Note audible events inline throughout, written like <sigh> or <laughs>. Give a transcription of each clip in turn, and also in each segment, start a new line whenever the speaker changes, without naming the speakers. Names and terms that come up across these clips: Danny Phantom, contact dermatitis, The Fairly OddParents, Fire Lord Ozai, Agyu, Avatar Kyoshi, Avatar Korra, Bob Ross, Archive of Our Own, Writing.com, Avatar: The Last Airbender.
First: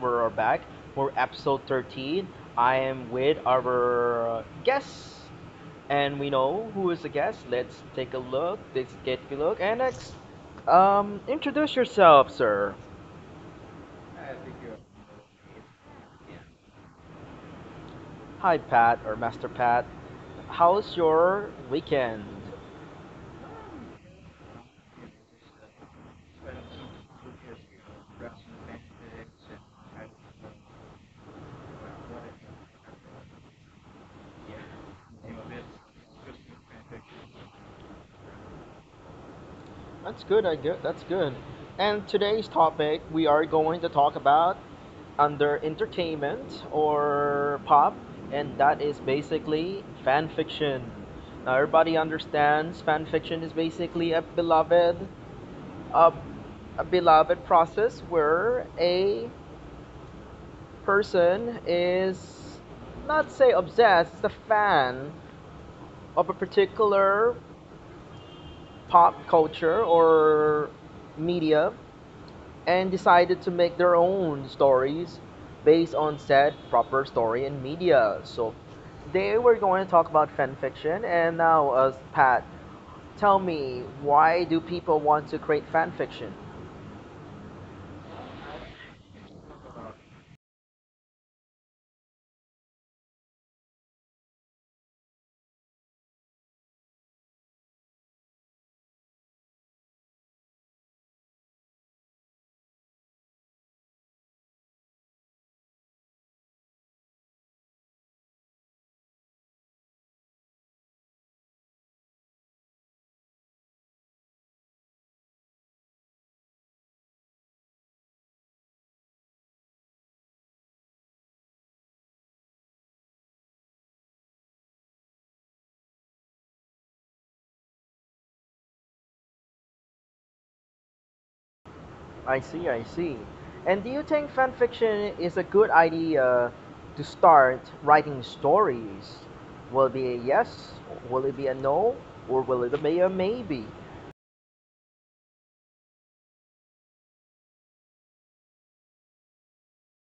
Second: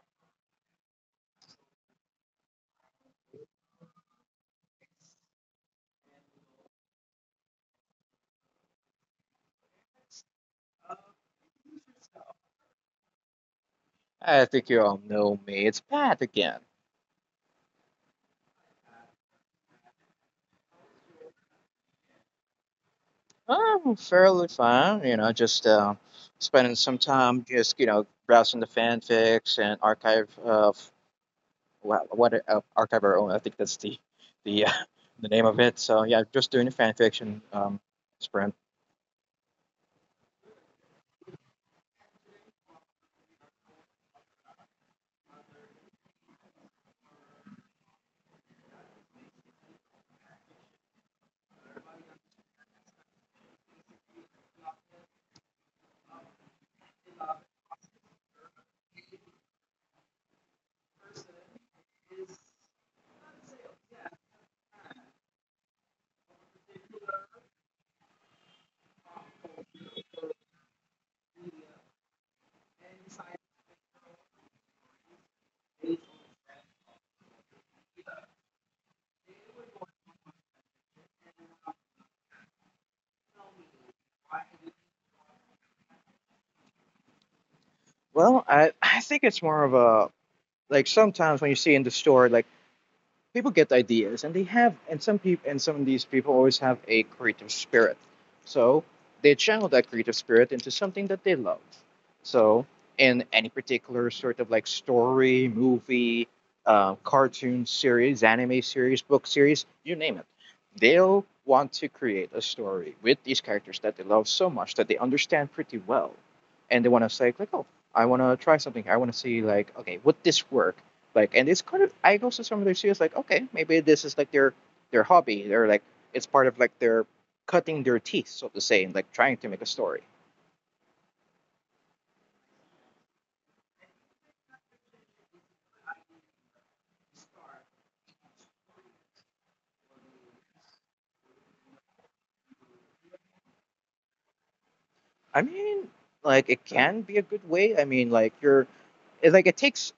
we're back for episode 13. I am with our guest, and we know who is the guest. Let's take a look. Let's get a look. And next, introduce yourself, sir.
I think you all know me. It's Pat again.
Hi, Pat or Master Pat. How's your weekend?
I'm fairly fine, you know, just spending some time, just, you know, browsing the fanfics and archive of what archive our own. I think that's the <laughs> the name of it. So yeah, just doing a fanfiction sprint.
That's good. I get That's good. And today's topic we are going to talk about under entertainment or pop, and that is basically fan fiction. Now everybody understands fan fiction is basically a beloved, a, a beloved process where a person is not say obsessed, it's a fan of a particular pop culture or media and decided to make their own stories based on said proper story and media. So today we're going to talk about fan fiction. And now, Pat, tell me, why do people want to create fan fiction?
Well, I think it's more of a, like, sometimes when you see in the store, like, people get ideas and they have and some people and some of these people always have a creative spirit, so they channel that creative spirit into something that they love. So in any particular sort of like story, movie, cartoon series, anime series, book series, you name it, they'll want to create a story with these characters that they love so much, that they understand pretty well, and they want to say like, oh, I want to try something here. I want to see like, okay, would this work? Like, and it's kind of, I go to some of their studios like, okay, maybe this is like their hobby. They're like, it's part of like their cutting their teeth, so to say, and like trying to make a story.
I see, I see. And do you think fan fiction is a good idea to start writing stories? Will it be a yes? Will it be a no? Or will it be a maybe?
I mean, like, it can be a good way. I mean, like, you're, it, like it takes,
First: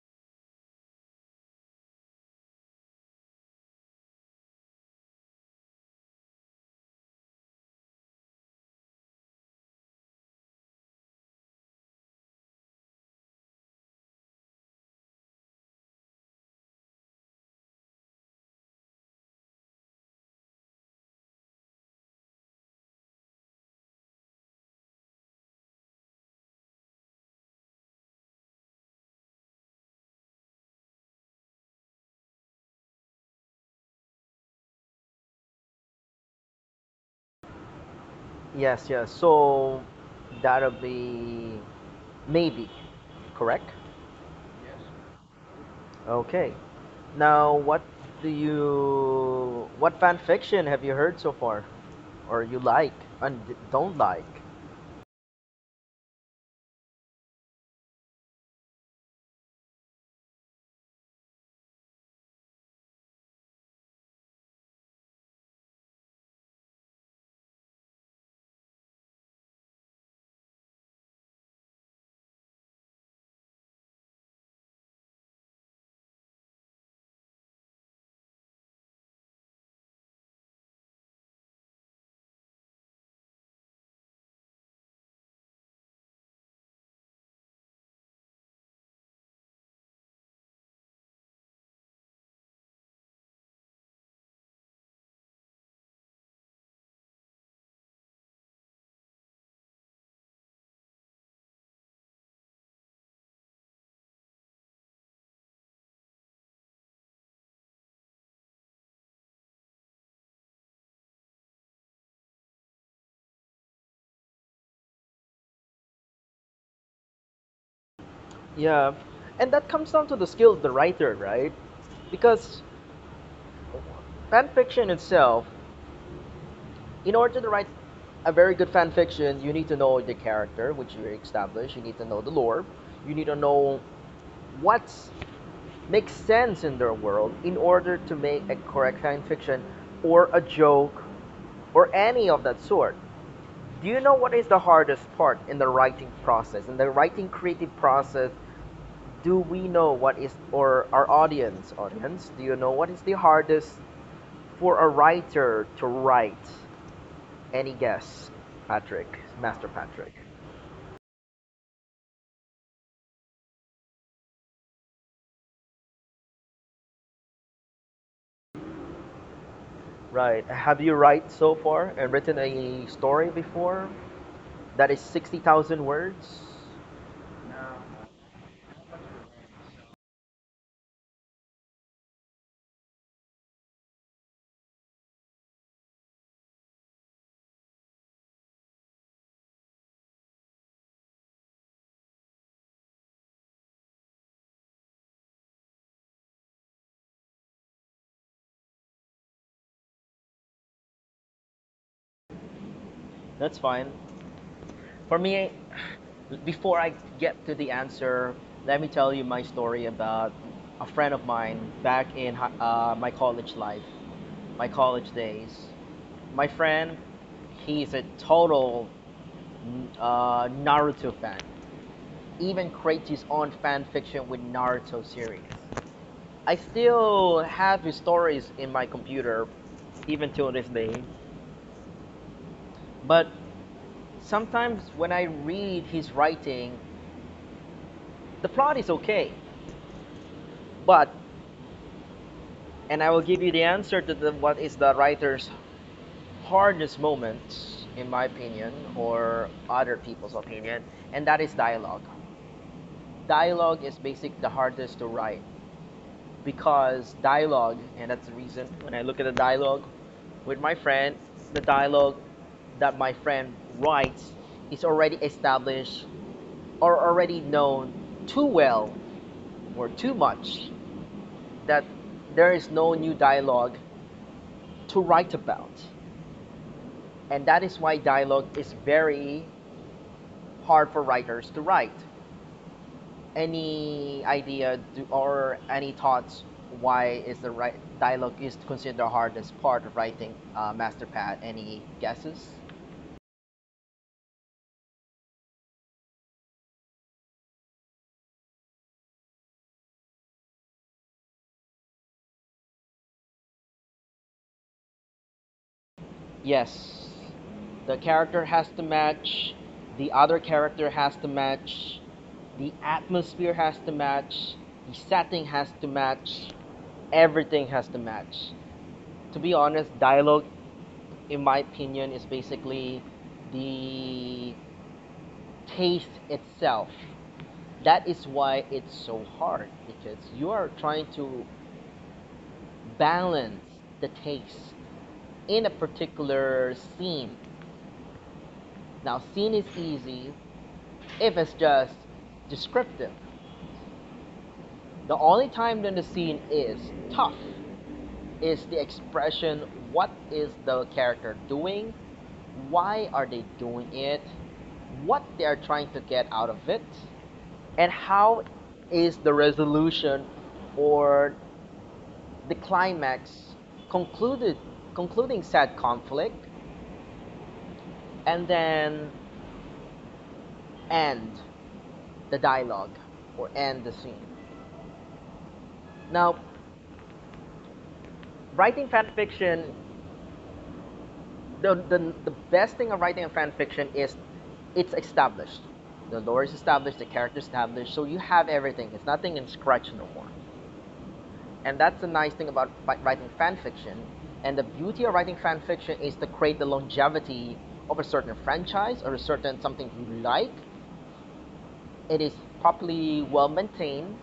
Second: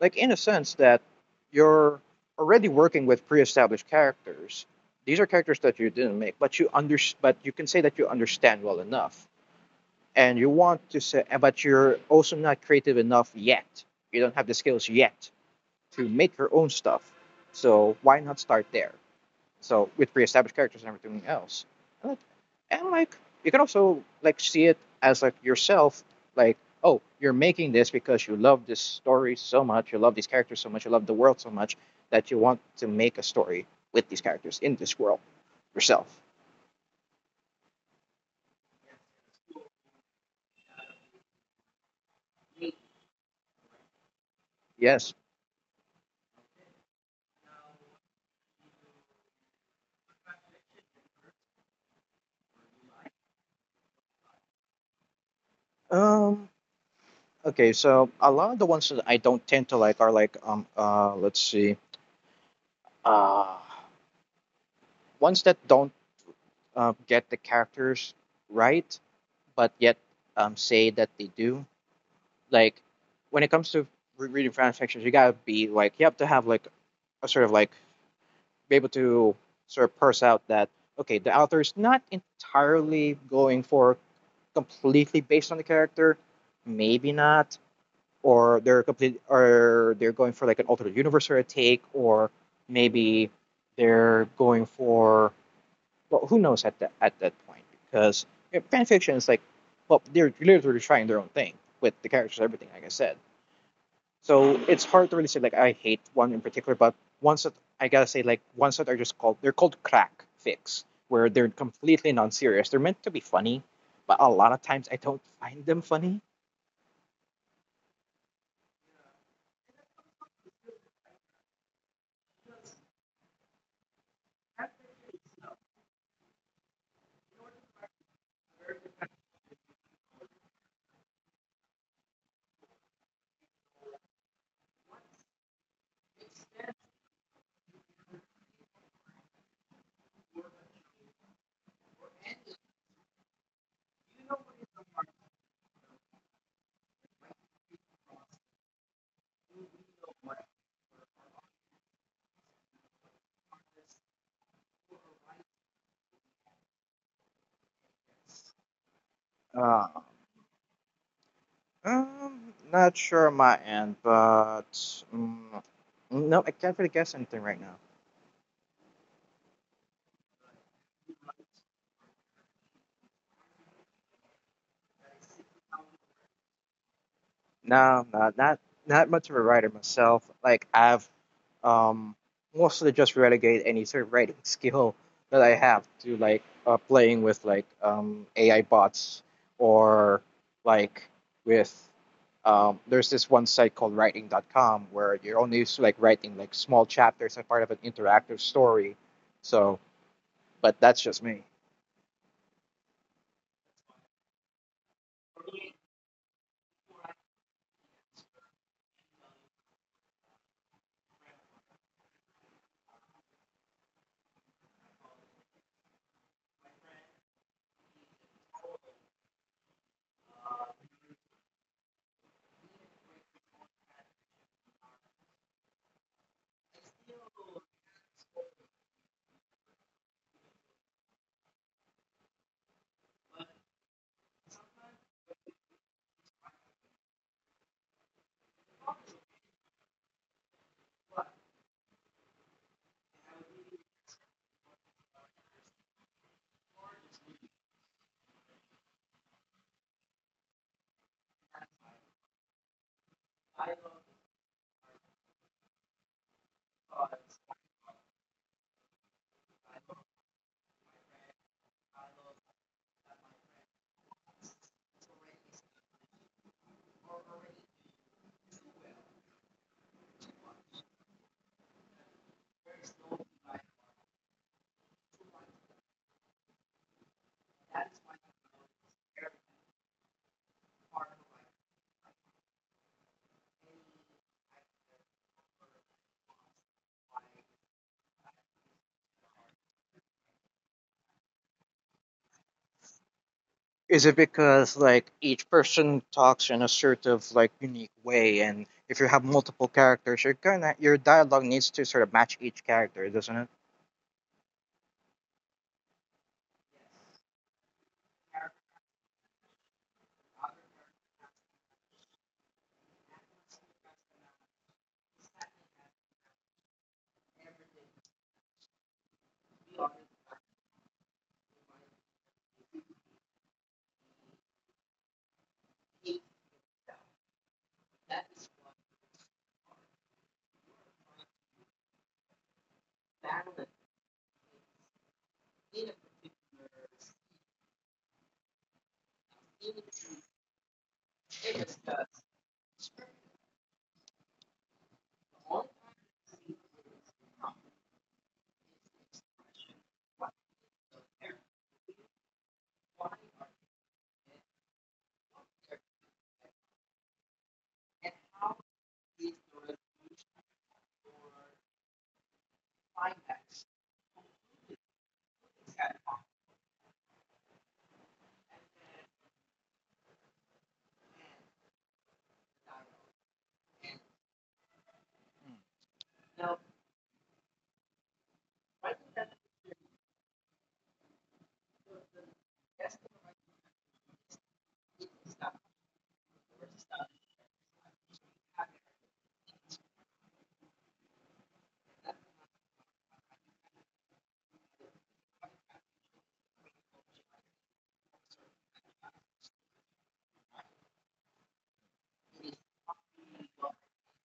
like, in a sense that you're already working with pre-established characters. These are characters that you didn't make, but you under, but you can say that you understand well enough, and you want to say, but you're also not creative enough yet. You don't have the skills yet to make your own stuff. So why not start there? So with pre-established characters and everything else, and like, and like you can also like see it as like yourself, like, oh, you're making this because you love this story so much, you love these characters so much, you love the world so much, that you want to make a story with these characters in this world yourself.
Yes, yes. So that'll be maybe, correct?
Yes.
Okay. Now, what what fan fiction have you heard so far, or you like and don't like?
Um. Okay. So a lot of the ones that I don't tend to like are like let's see, uh ones that don't get the characters right, but yet say that they do. Like, when it comes to reading fan fictions, you gotta be like, you have to have like a sort of like, be able to sort of parse out that, okay, the author is not entirely going for completely based on the character, maybe not, or they're complete or they're going for like an alternate universe or a take, or maybe they're going for, well, who knows at that point? Because, you know, fan fiction is like, well, they're literally trying their own thing with the characters, everything, like I said. So it's hard to really say like I hate one in particular, but ones that, I gotta say, like ones that are just called, they're called crack fix, where they're completely non-serious. They're meant to be funny, but a lot of times I don't find them funny.
Yeah, and that comes down to the skill of the writer, right? Because fan fiction itself, in order to write a very good fan fiction, you need to know the character which you establish, you need to know the lore, you need to know what's make sense in their world in order to make a correct science fiction or a joke or any of that sort. Do you know what is the hardest part in the writing process? In the writing creative process, do we know what is or our audience, do you know what is the hardest for a writer to write? Any guess, Patrick, Master
Uh,
Patrick?
um, not sure on my end, but um, no, I can't really guess anything right now.
Right. Have you write so far and written a story before that is 60,000 words?
No, I'm not much of a writer myself. Like, I've um mostly just relegate any sort of writing <laughs> skill that I have to like playing with like AI bots or like with there's this one site called Writing. Dot com where you're only used to like writing like small chapters as part of an interactive story. So, but that's just me.
That's fine. For me, before I get to the answer, let me tell you my story about a friend of mine back in my college life, my college days. My friend, he's a total Naruto fan. Even creates his own fan fiction with Naruto series. I still have his stories in my computer, even till this day. But sometimes when I read his writing, the plot is okay. But, and I will give you the answer to what is the writer's hardest moment, in my opinion, or other people's opinion, and that is dialogue. Dialogue is basically the hardest to write because dialogue, and that's the reason when I look at the dialogue with my friend, the dialogue that my friend writes is already established or already known too well or too much that there is no new dialogue to write about. And that is why dialogue is very hard for writers to write. Any idea or any thoughts why is the right dialogue is considered the hardest part of writing, Master Pat? Any guesses?
Is it because like each person talks in a sort of like unique way, and if you have multiple characters, you're gonna, your dialogue needs to sort of match each character, doesn't it?
Yes, the character has to match, the other character has to match, the atmosphere has to match, the setting has to match, everything has to match. To be honest, dialogue in my opinion, is basically the taste itself. That is why it's so hard because you are trying to balance the taste in a particular scene. Now, scene is easy if it's just descriptive. The only time when the scene is tough is the expression: what is the character doing, why are they doing it, what they are trying to get out of it, and how is the resolution or the climax concluded, concluding said conflict, and then end the dialogue or end the scene? Now, writing fan fiction, the, the, the best thing of writing a fan fiction is it's established. The lore is established, the character is established, so you have everything. It's nothing in scratch no more. And that's the nice thing about writing fan fiction. And the beauty of writing fan fiction is to create the longevity of a certain franchise or a certain something you like. It is properly well maintained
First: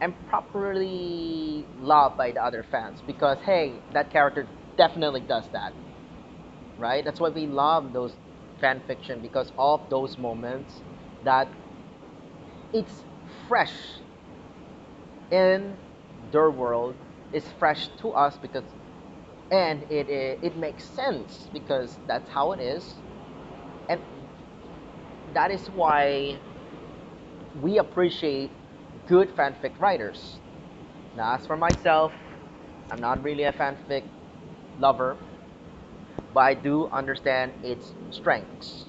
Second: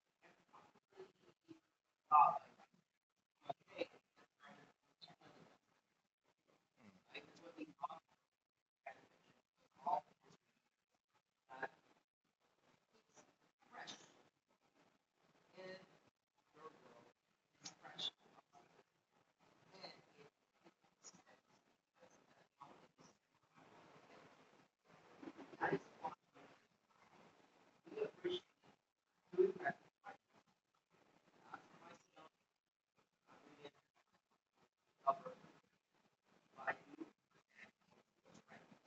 and properly loved by the other fans because hey, that character definitely does that, right? That's why we love those fan fiction because of those moments that it's fresh in their world, it's fresh to us because and it makes sense because that's how it is, and that is why we appreciate good fanfic writers. Now as for myself, I'm not really a fanfic lover, but I do understand its strengths,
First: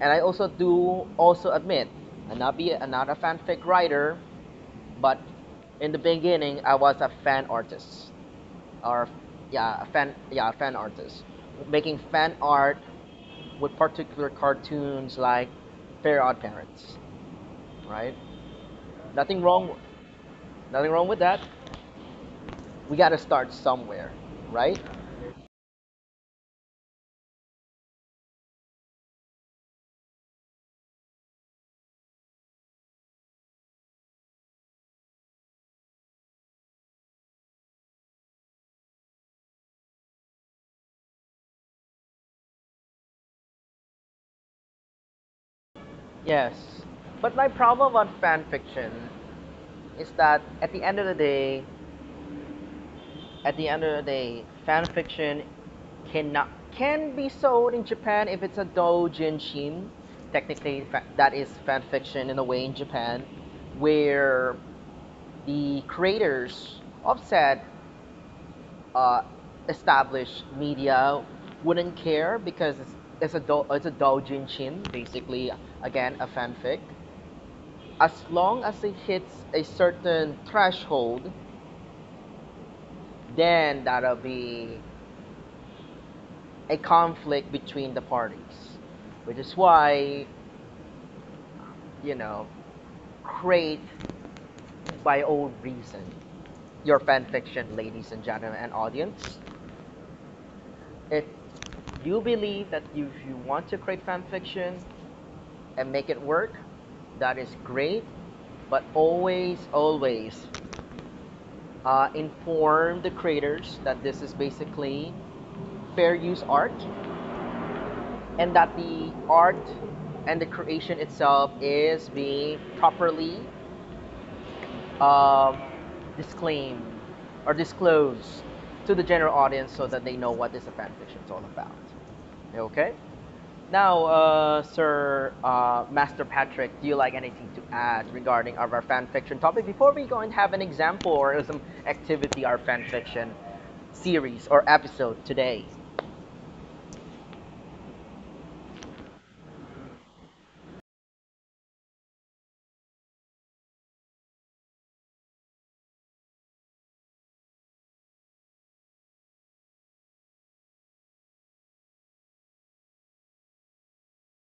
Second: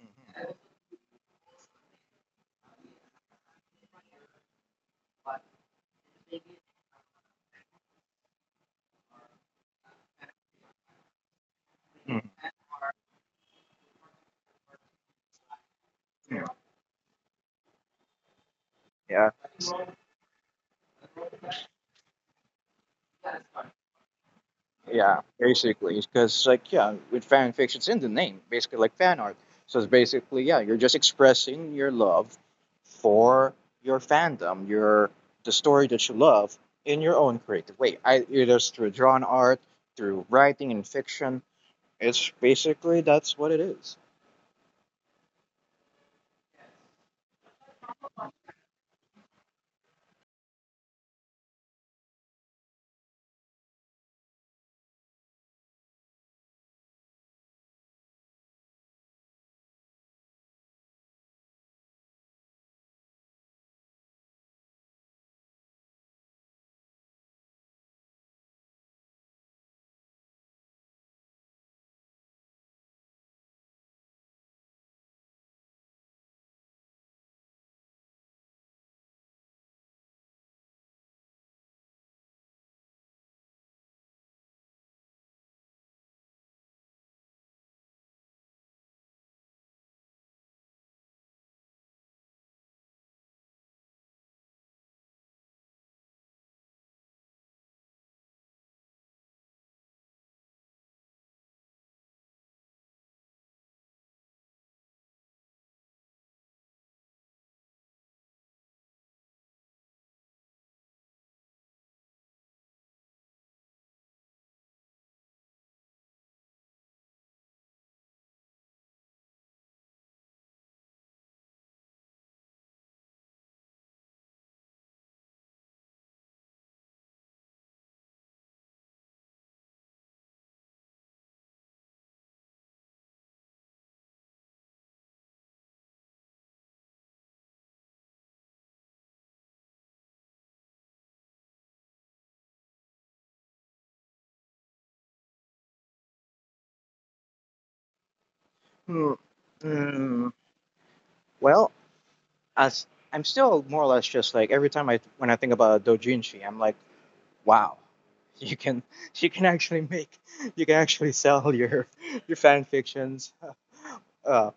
and I also do also admit I'm not a fanfic writer, but in the beginning I was a fan artist or yeah, a fan artist, making fan
Mhm.
art with particular cartoons like Fair Odd Parents, right?
Yeah,
Nothing wrong, nothing wrong with that. We got to start somewhere, right?
yeah, basically, because like, yeah, with fan fiction, it's in the name, basically, like fan art. So it's basically, yeah, you're just expressing your love for your fandom, your the story that you love, in your own creative way, I- either through drawn art, through writing and fiction. It's basically that's what it is.
Yes. But my problem on fan fiction is that at the end of the day, at the end of the day, fan fiction cannot can be sold in Japan if it's a doujinshi. Technically, that is fan fiction in a way in Japan, where the creators of said uh, established media wouldn't care because it's a it's a doujinshi, basically again a fanfic. As long as it hits a certain threshold, then that'll be a conflict between the parties, which is why, you know, create by own reason your fanfiction, ladies and gentlemen and audience. If you believe that you want to create fanfiction, and make it work, that is great. But always, always inform the creators that this is basically fair use art and that the art and the creation itself is being properly um, disclaimed or disclosed to the general audience so that they know what this fan fiction is all about. Okay? Now, Sir Master Patrick, do you like anything to add regarding of our fan fiction topic before we go and have an example or some activity our fan fiction series or episode today?
Hmm. Mm, well, as I'm still more or less just like every time I when I think about dojinshi, I'm like, wow, <laughs> you can, you can actually make, you can actually sell your fan fictions. Uh,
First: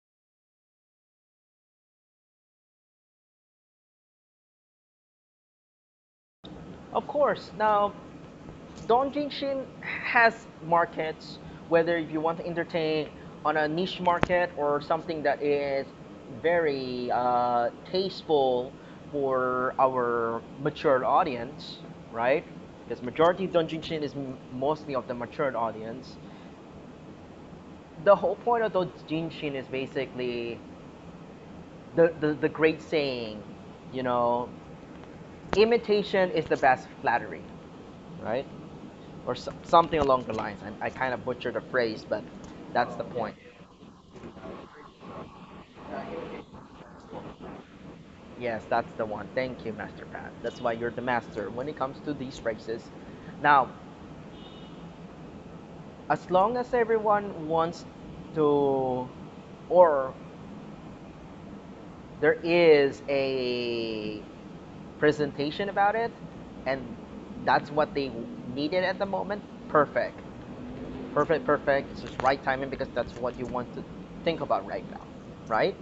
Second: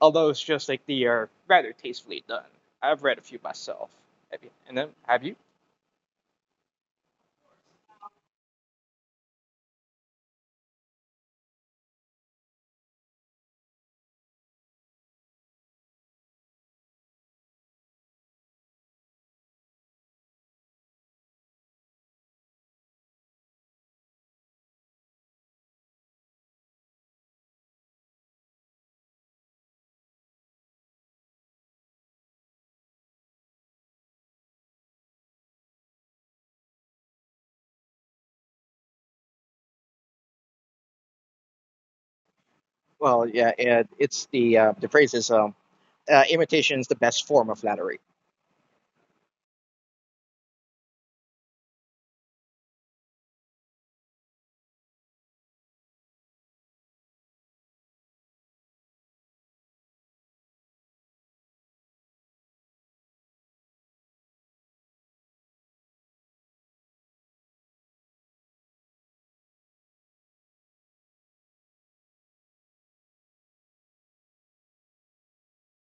although it's just like, they are rather tastefully done. I've read a few myself. Have you? And then have you?
Of course. Now, Dongjin has markets, whether if you want to entertain on a niche market or something that is very tasteful for our matured audience, right? Because majority of Donjin is mostly of the matured audience. The whole point of Donjin is basically the great saying, you know, imitation is the best flattery, right? Or so, something along the lines. I kind of butchered the phrase, but that's the
Well,
point.
yeah, it, it's the phrase is imitation is the best form of flattery.
Yes, that's the one. Thank you, Master Pat. That's why you're the master when it comes to these phrases. Now, as long as everyone wants to, or there is a presentation about it, and that's what they needed at the moment, perfect. Perfect, perfect. It's just right timing because that's what you want to think about right now, right?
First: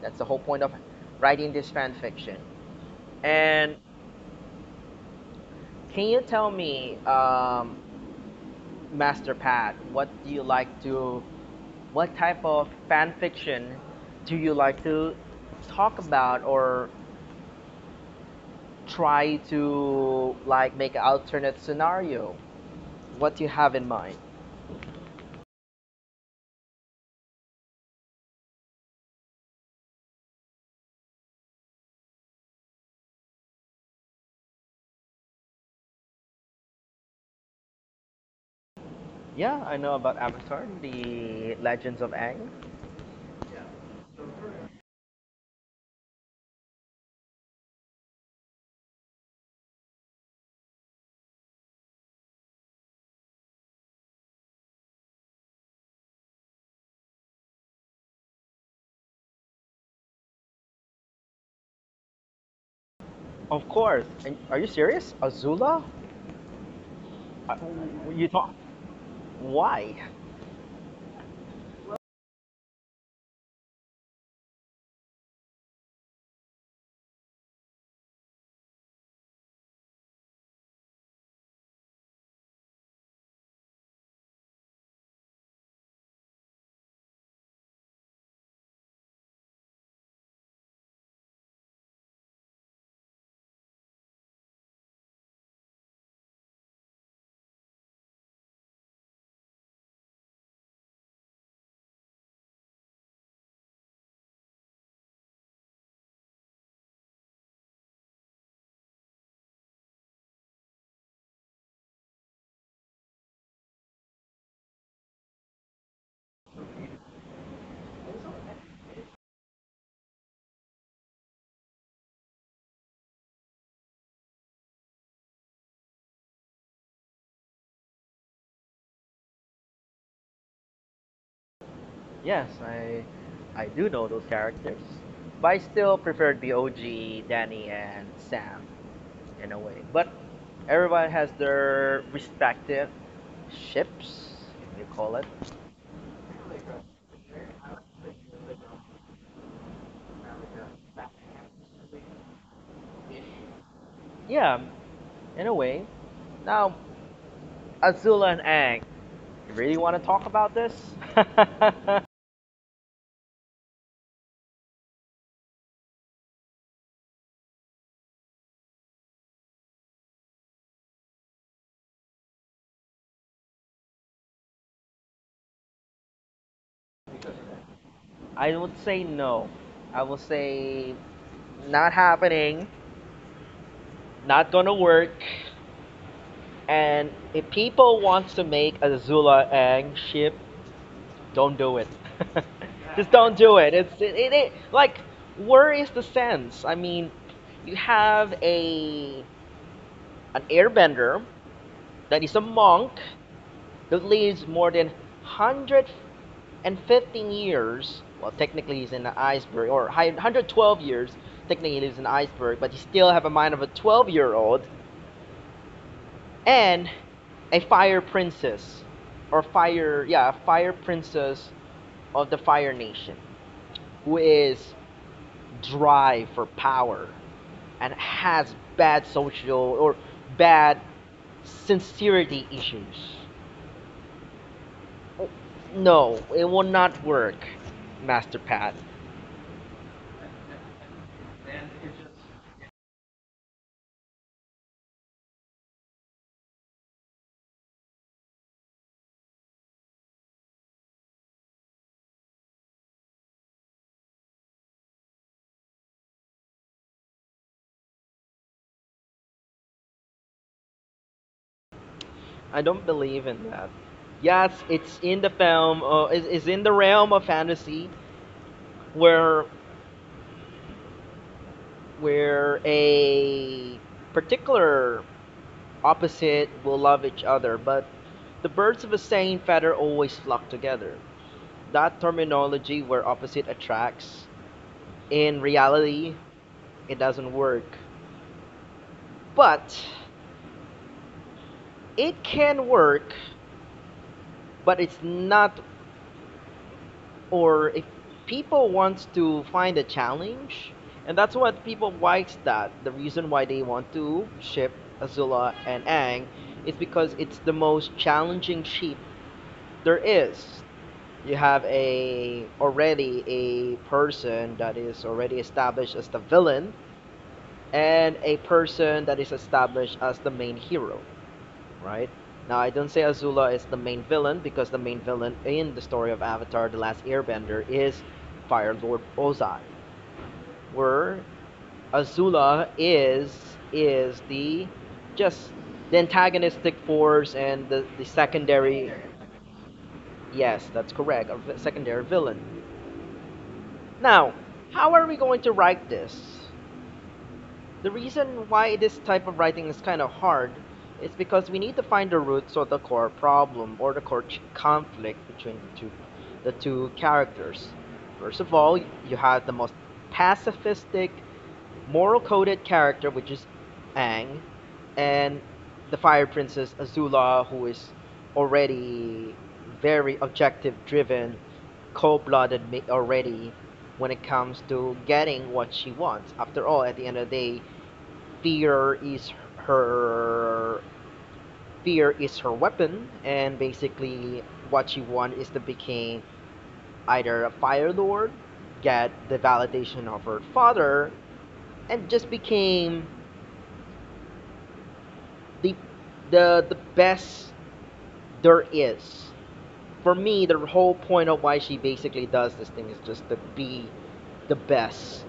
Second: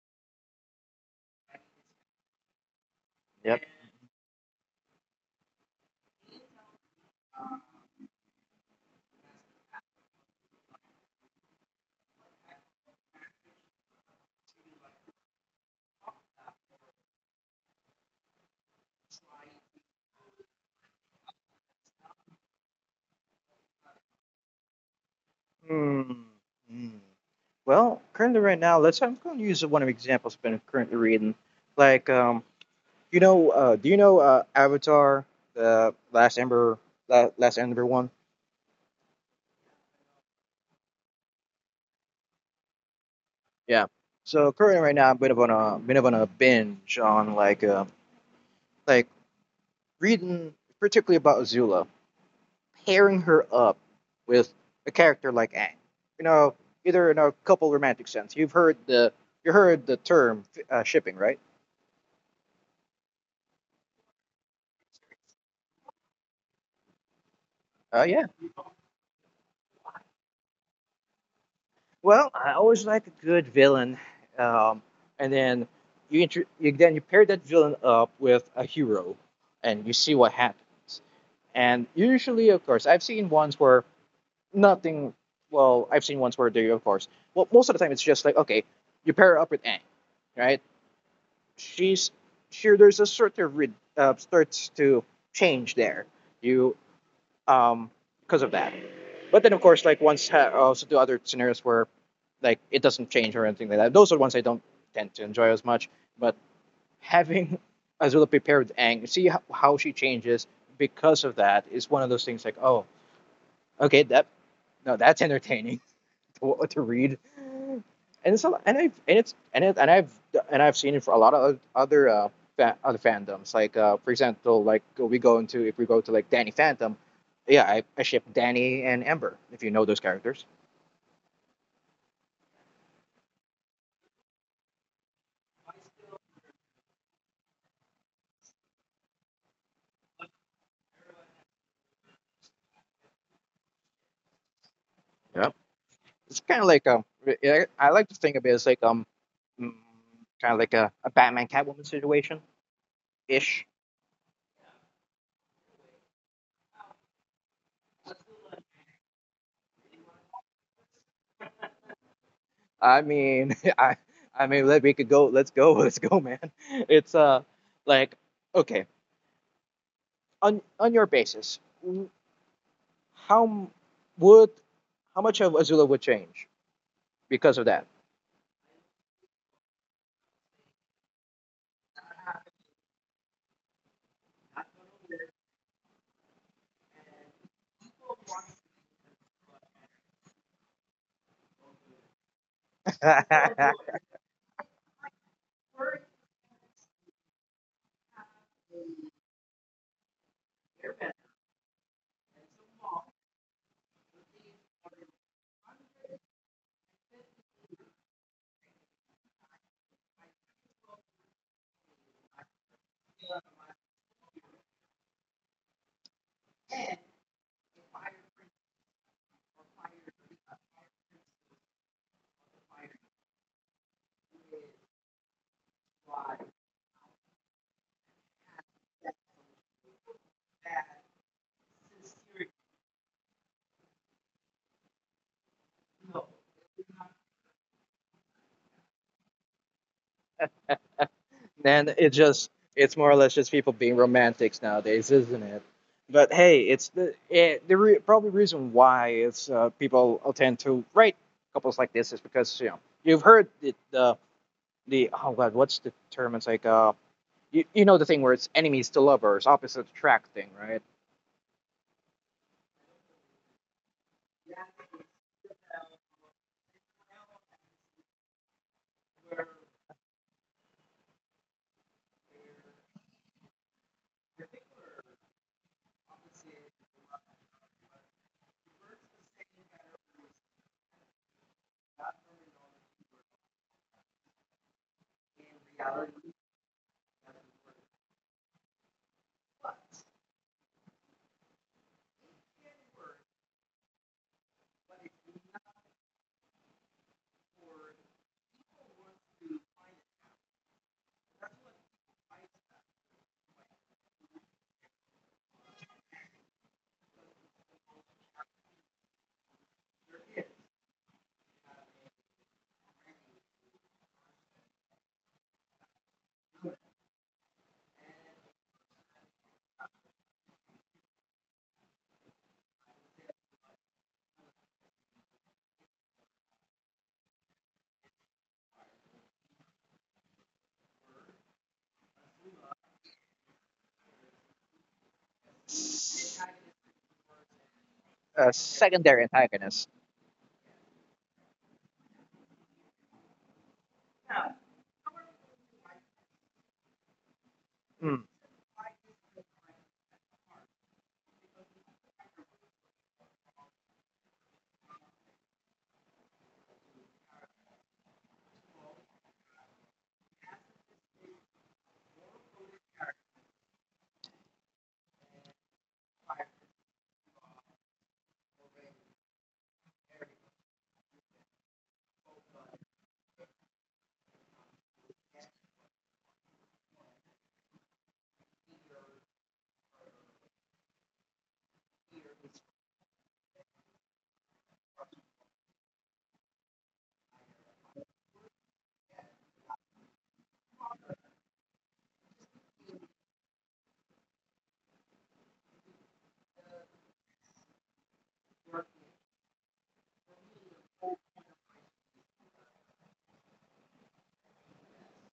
That's the whole point of writing this fan fiction.
Yep.
And can you tell me, Master Pat, what do you what type of fan fiction do you like to talk about or try to like make an alternate scenario? What do you have in mind?
Hmm. Mm. Well, currently right now, let's. I'm going to use one of the examples I've been currently reading. Like, you know, do you know Avatar, the Last Ember, Last Ember one?
Yeah, I know about Avatar, the Legends of Aang.
Yeah. So currently right now, I'm bit of on a binge on like reading particularly about Azula, pairing her up with a character like Aang. You know, either in a couple romantic sense. You've heard the, you heard the term shipping, right?
Of course. And are you serious? Azula? I,
Yeah.
you talk. Why?
Well, I always like a good villain, um, and then you then you pair that villain up with a hero, and you see what happens. And usually, of course, I've seen ones where nothing. Well, I've seen ones where they, of course, well, most of the time it's just like, okay, you pair her up with Aang, right? She's sure there's a sort of starts to change there. You um, because of that. But then, of course, like, once also do other scenarios where like it doesn't change or anything like that. Those are the ones I don't tend to enjoy as much. But having <laughs> Azula prepare with Aang, see how she changes because of that is one of those things like, oh, okay, that no, that's entertaining. <laughs> To read. And so and I've and it's and it, and I've seen it for a lot of other other fandoms. Like, for example, like we go into, if we go to like Danny Phantom, yeah, I ship Danny and Ember, if you know those characters.
Yes, I do know those characters, but I still preferred BOG, Danny, and Sam, in a way. But everyone has their respective ships, if you call it.
Yeah, it's kind of like I like to think of it as like mm, kind of like a Batman Catwoman situation ish.
Yeah, in a way. Now, Azula and Ang. You really want to talk about this? <laughs>
I mean, <laughs> I mean, let we could go. Let's go. <laughs> Let's go, man. It's like, okay, on your basis, how would, how much of Azula would change because of that?
I would say no. I will say not happening, not gonna work. And if people wants to make a Zula Ang ship, don't do it. <laughs> Just don't do it.
<laughs>
It's it like, where is the sense? I mean, you have a an airbender that is a monk that lives more than 115 years. Well, technically he's in an iceberg, or 112 years. Technically he lives in an iceberg, but he still have a mind of a 12-year old, and a fire princess or fire yeah, a fire princess of the fire nation who is dry for power and has bad social or bad sincerity issues. No, it will not work, Master Pat.
and it just, it's more or less just people being romantics nowadays, isn't it? But hey, it's the it, probably reason why it's people tend to write couples like this is because, you know, you've heard the, oh god, what's the term? It's like you, you know the thing where it's enemies to lovers, opposite attract thing, right?
I don't believe in that. Yes, it's in the film, it's in the realm of fantasy where a particular opposite will love each other, but the birds of the same feather always flock together. That terminology where opposite attracts, in reality, it doesn't work. But it can work, but it's not, or if people wants to find a challenge, and that's what people likes, that the reason why they want to ship Azula and Ang is because it's the most challenging ship there is. You have a already a person that is already established as the villain, and a person that is established as the main hero, right? Now, I don't say Azula is the main villain because the main villain in the story of Avatar The Last Airbender is Fire Lord Ozai, where Azula is the just the antagonistic force and the secondary
Secondary antagonist.
yes, that's correct, secondary villain. Now, how are we going to write this? The
Mm,
reason why this type of writing is kind of hard is because we need to find the roots of the core problem or the conflict between the two characters. First of all, you have the most pacifistic, moral coded character, which is Aang, and the Fire Princess Azula, who is already very objective driven, cold blooded already when it comes to getting what she wants. After all, at the end of the day, fear is her fear is her weapon, and basically what she want is to become either a fire lord, get the validation of her father, and just became the the best there is. For me the whole point of why she basically does this thing is just to be the best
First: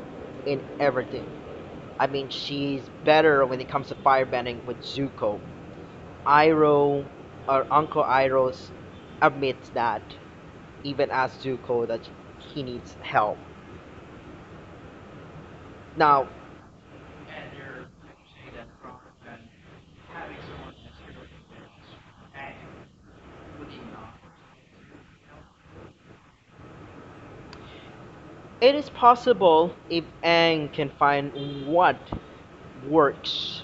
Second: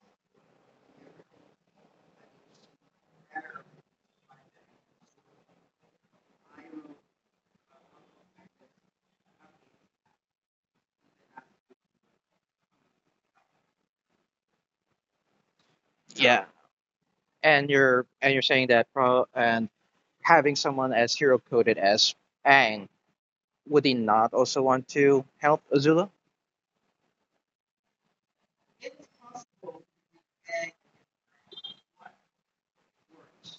in everything. I mean, she's better when it comes to firebending with Zuko. Iroh or Uncle Iroh admits that even as Zuko, that he needs help. Now,
yeah, and you're saying that pro, and having someone as hero coded as Aang, would he not also want to help Azula?
it is possible if Aang can find what works,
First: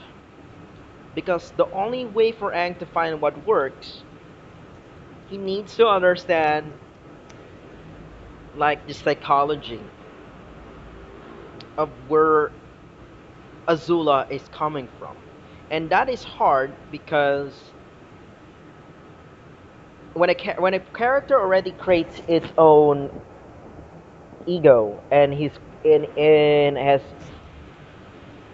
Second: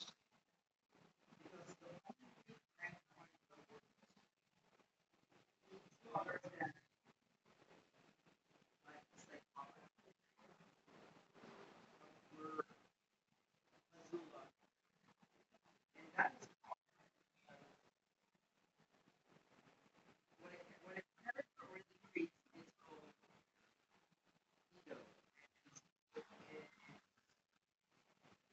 because the only way for Aang to find what works, he needs to understand like the psychology of where Azula is coming from. And that is hard because when a when a character already creates its own ego and he's in and has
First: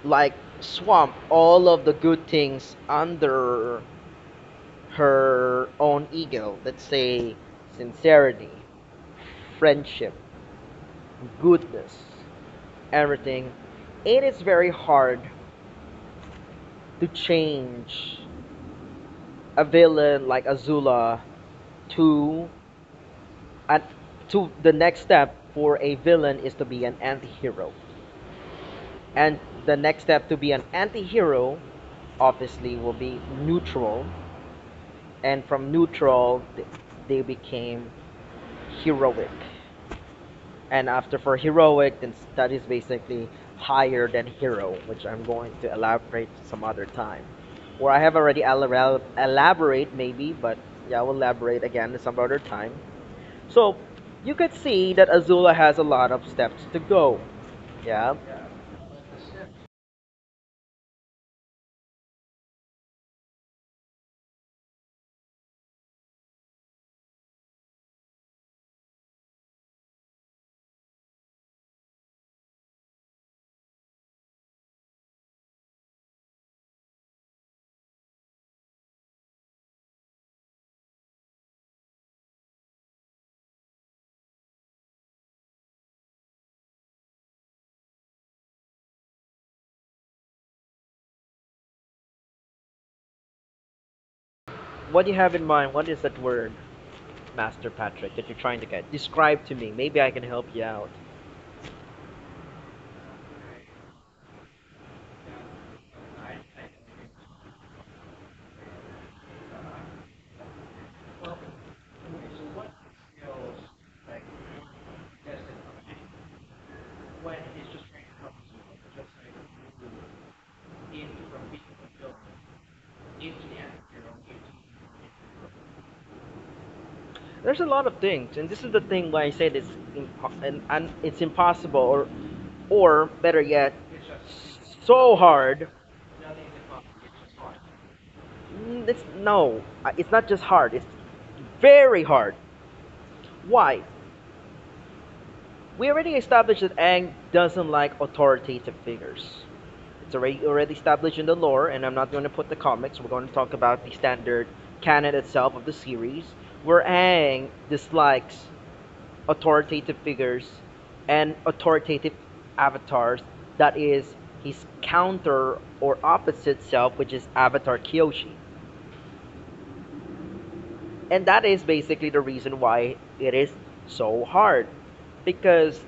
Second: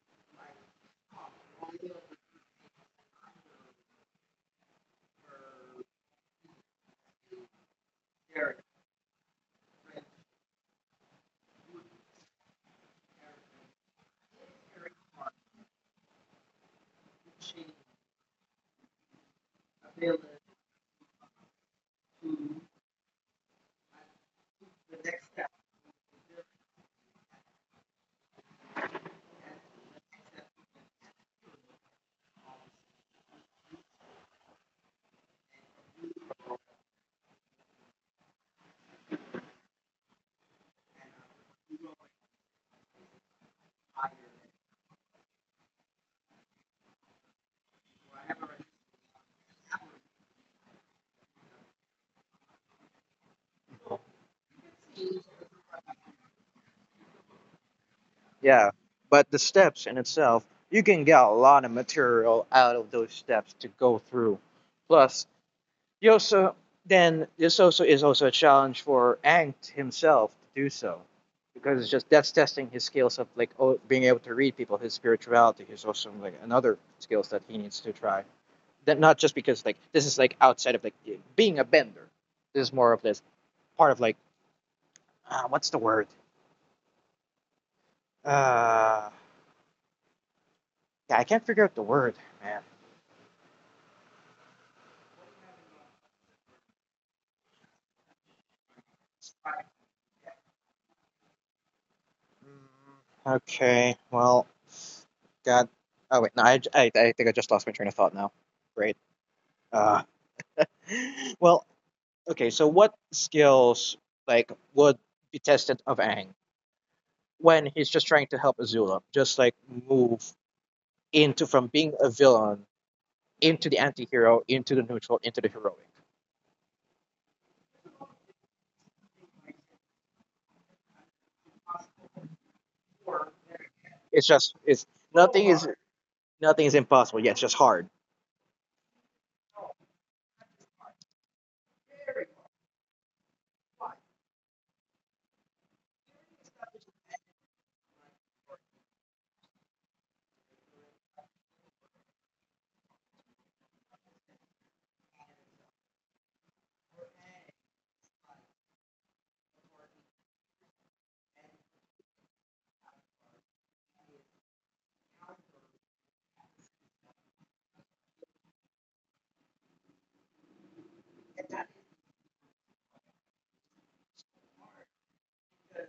like swamped all of the good things under her own ego, let's say sincerity, friendship, goodness, everything, it is very hard to change a villain like Azula to an, to the next step. For a villain is to be an anti-hero, and the next step to be an anti-hero obviously will be neutral, and from neutral they became heroic, and after for heroic then that is basically higher than hero, which I'm going to elaborate some other time. Or I have already elaborate maybe, but yeah, I will elaborate again some other time. So you could see that Azula has a lot of steps to go, yeah.
Yeah, but the steps in itself, you can get a lot of material out of those steps to go through. Plus, you also, then this also is also a challenge for Aang himself to do so, because it's just that's testing his skills of like, oh, being able to read people. His spirituality is also like another skills that he needs to try. That not just because like this is like outside of like being a bender. This is more of this part of like, what's the word? Uh, yeah, I can't figure out the word, man.
What do you have in mind, what is that word, Master Patrick, that you're trying to get? Describe to me. Maybe I can help you out.
Okay, well, God. Oh wait, no, I think I just lost my train of thought now. Great. Uh, well, okay. So what skills like would be tested of Aang when he's just trying to help Azula, just like move into, from being a villain into the anti-hero, into the neutral, into the heroic.
There's a lot of things, and this is the thing why I say this, and it's impossible, or better yet,
It's just it's
so
nothing is,
hard.
nothing is impossible. Yeah, it's just hard.
Mm, it's no, it's not just hard. It's very hard. Why? We already established that Ang doesn't like authoritative figures. It's already established in the lore, and I'm not going to put the comics. We're going to talk about the standard canon itself of the series, where Aang dislikes authoritative figures and authoritative avatars. That is his counter or opposite self, which is Avatar Kyoshi. And that is basically the reason why it is so hard, because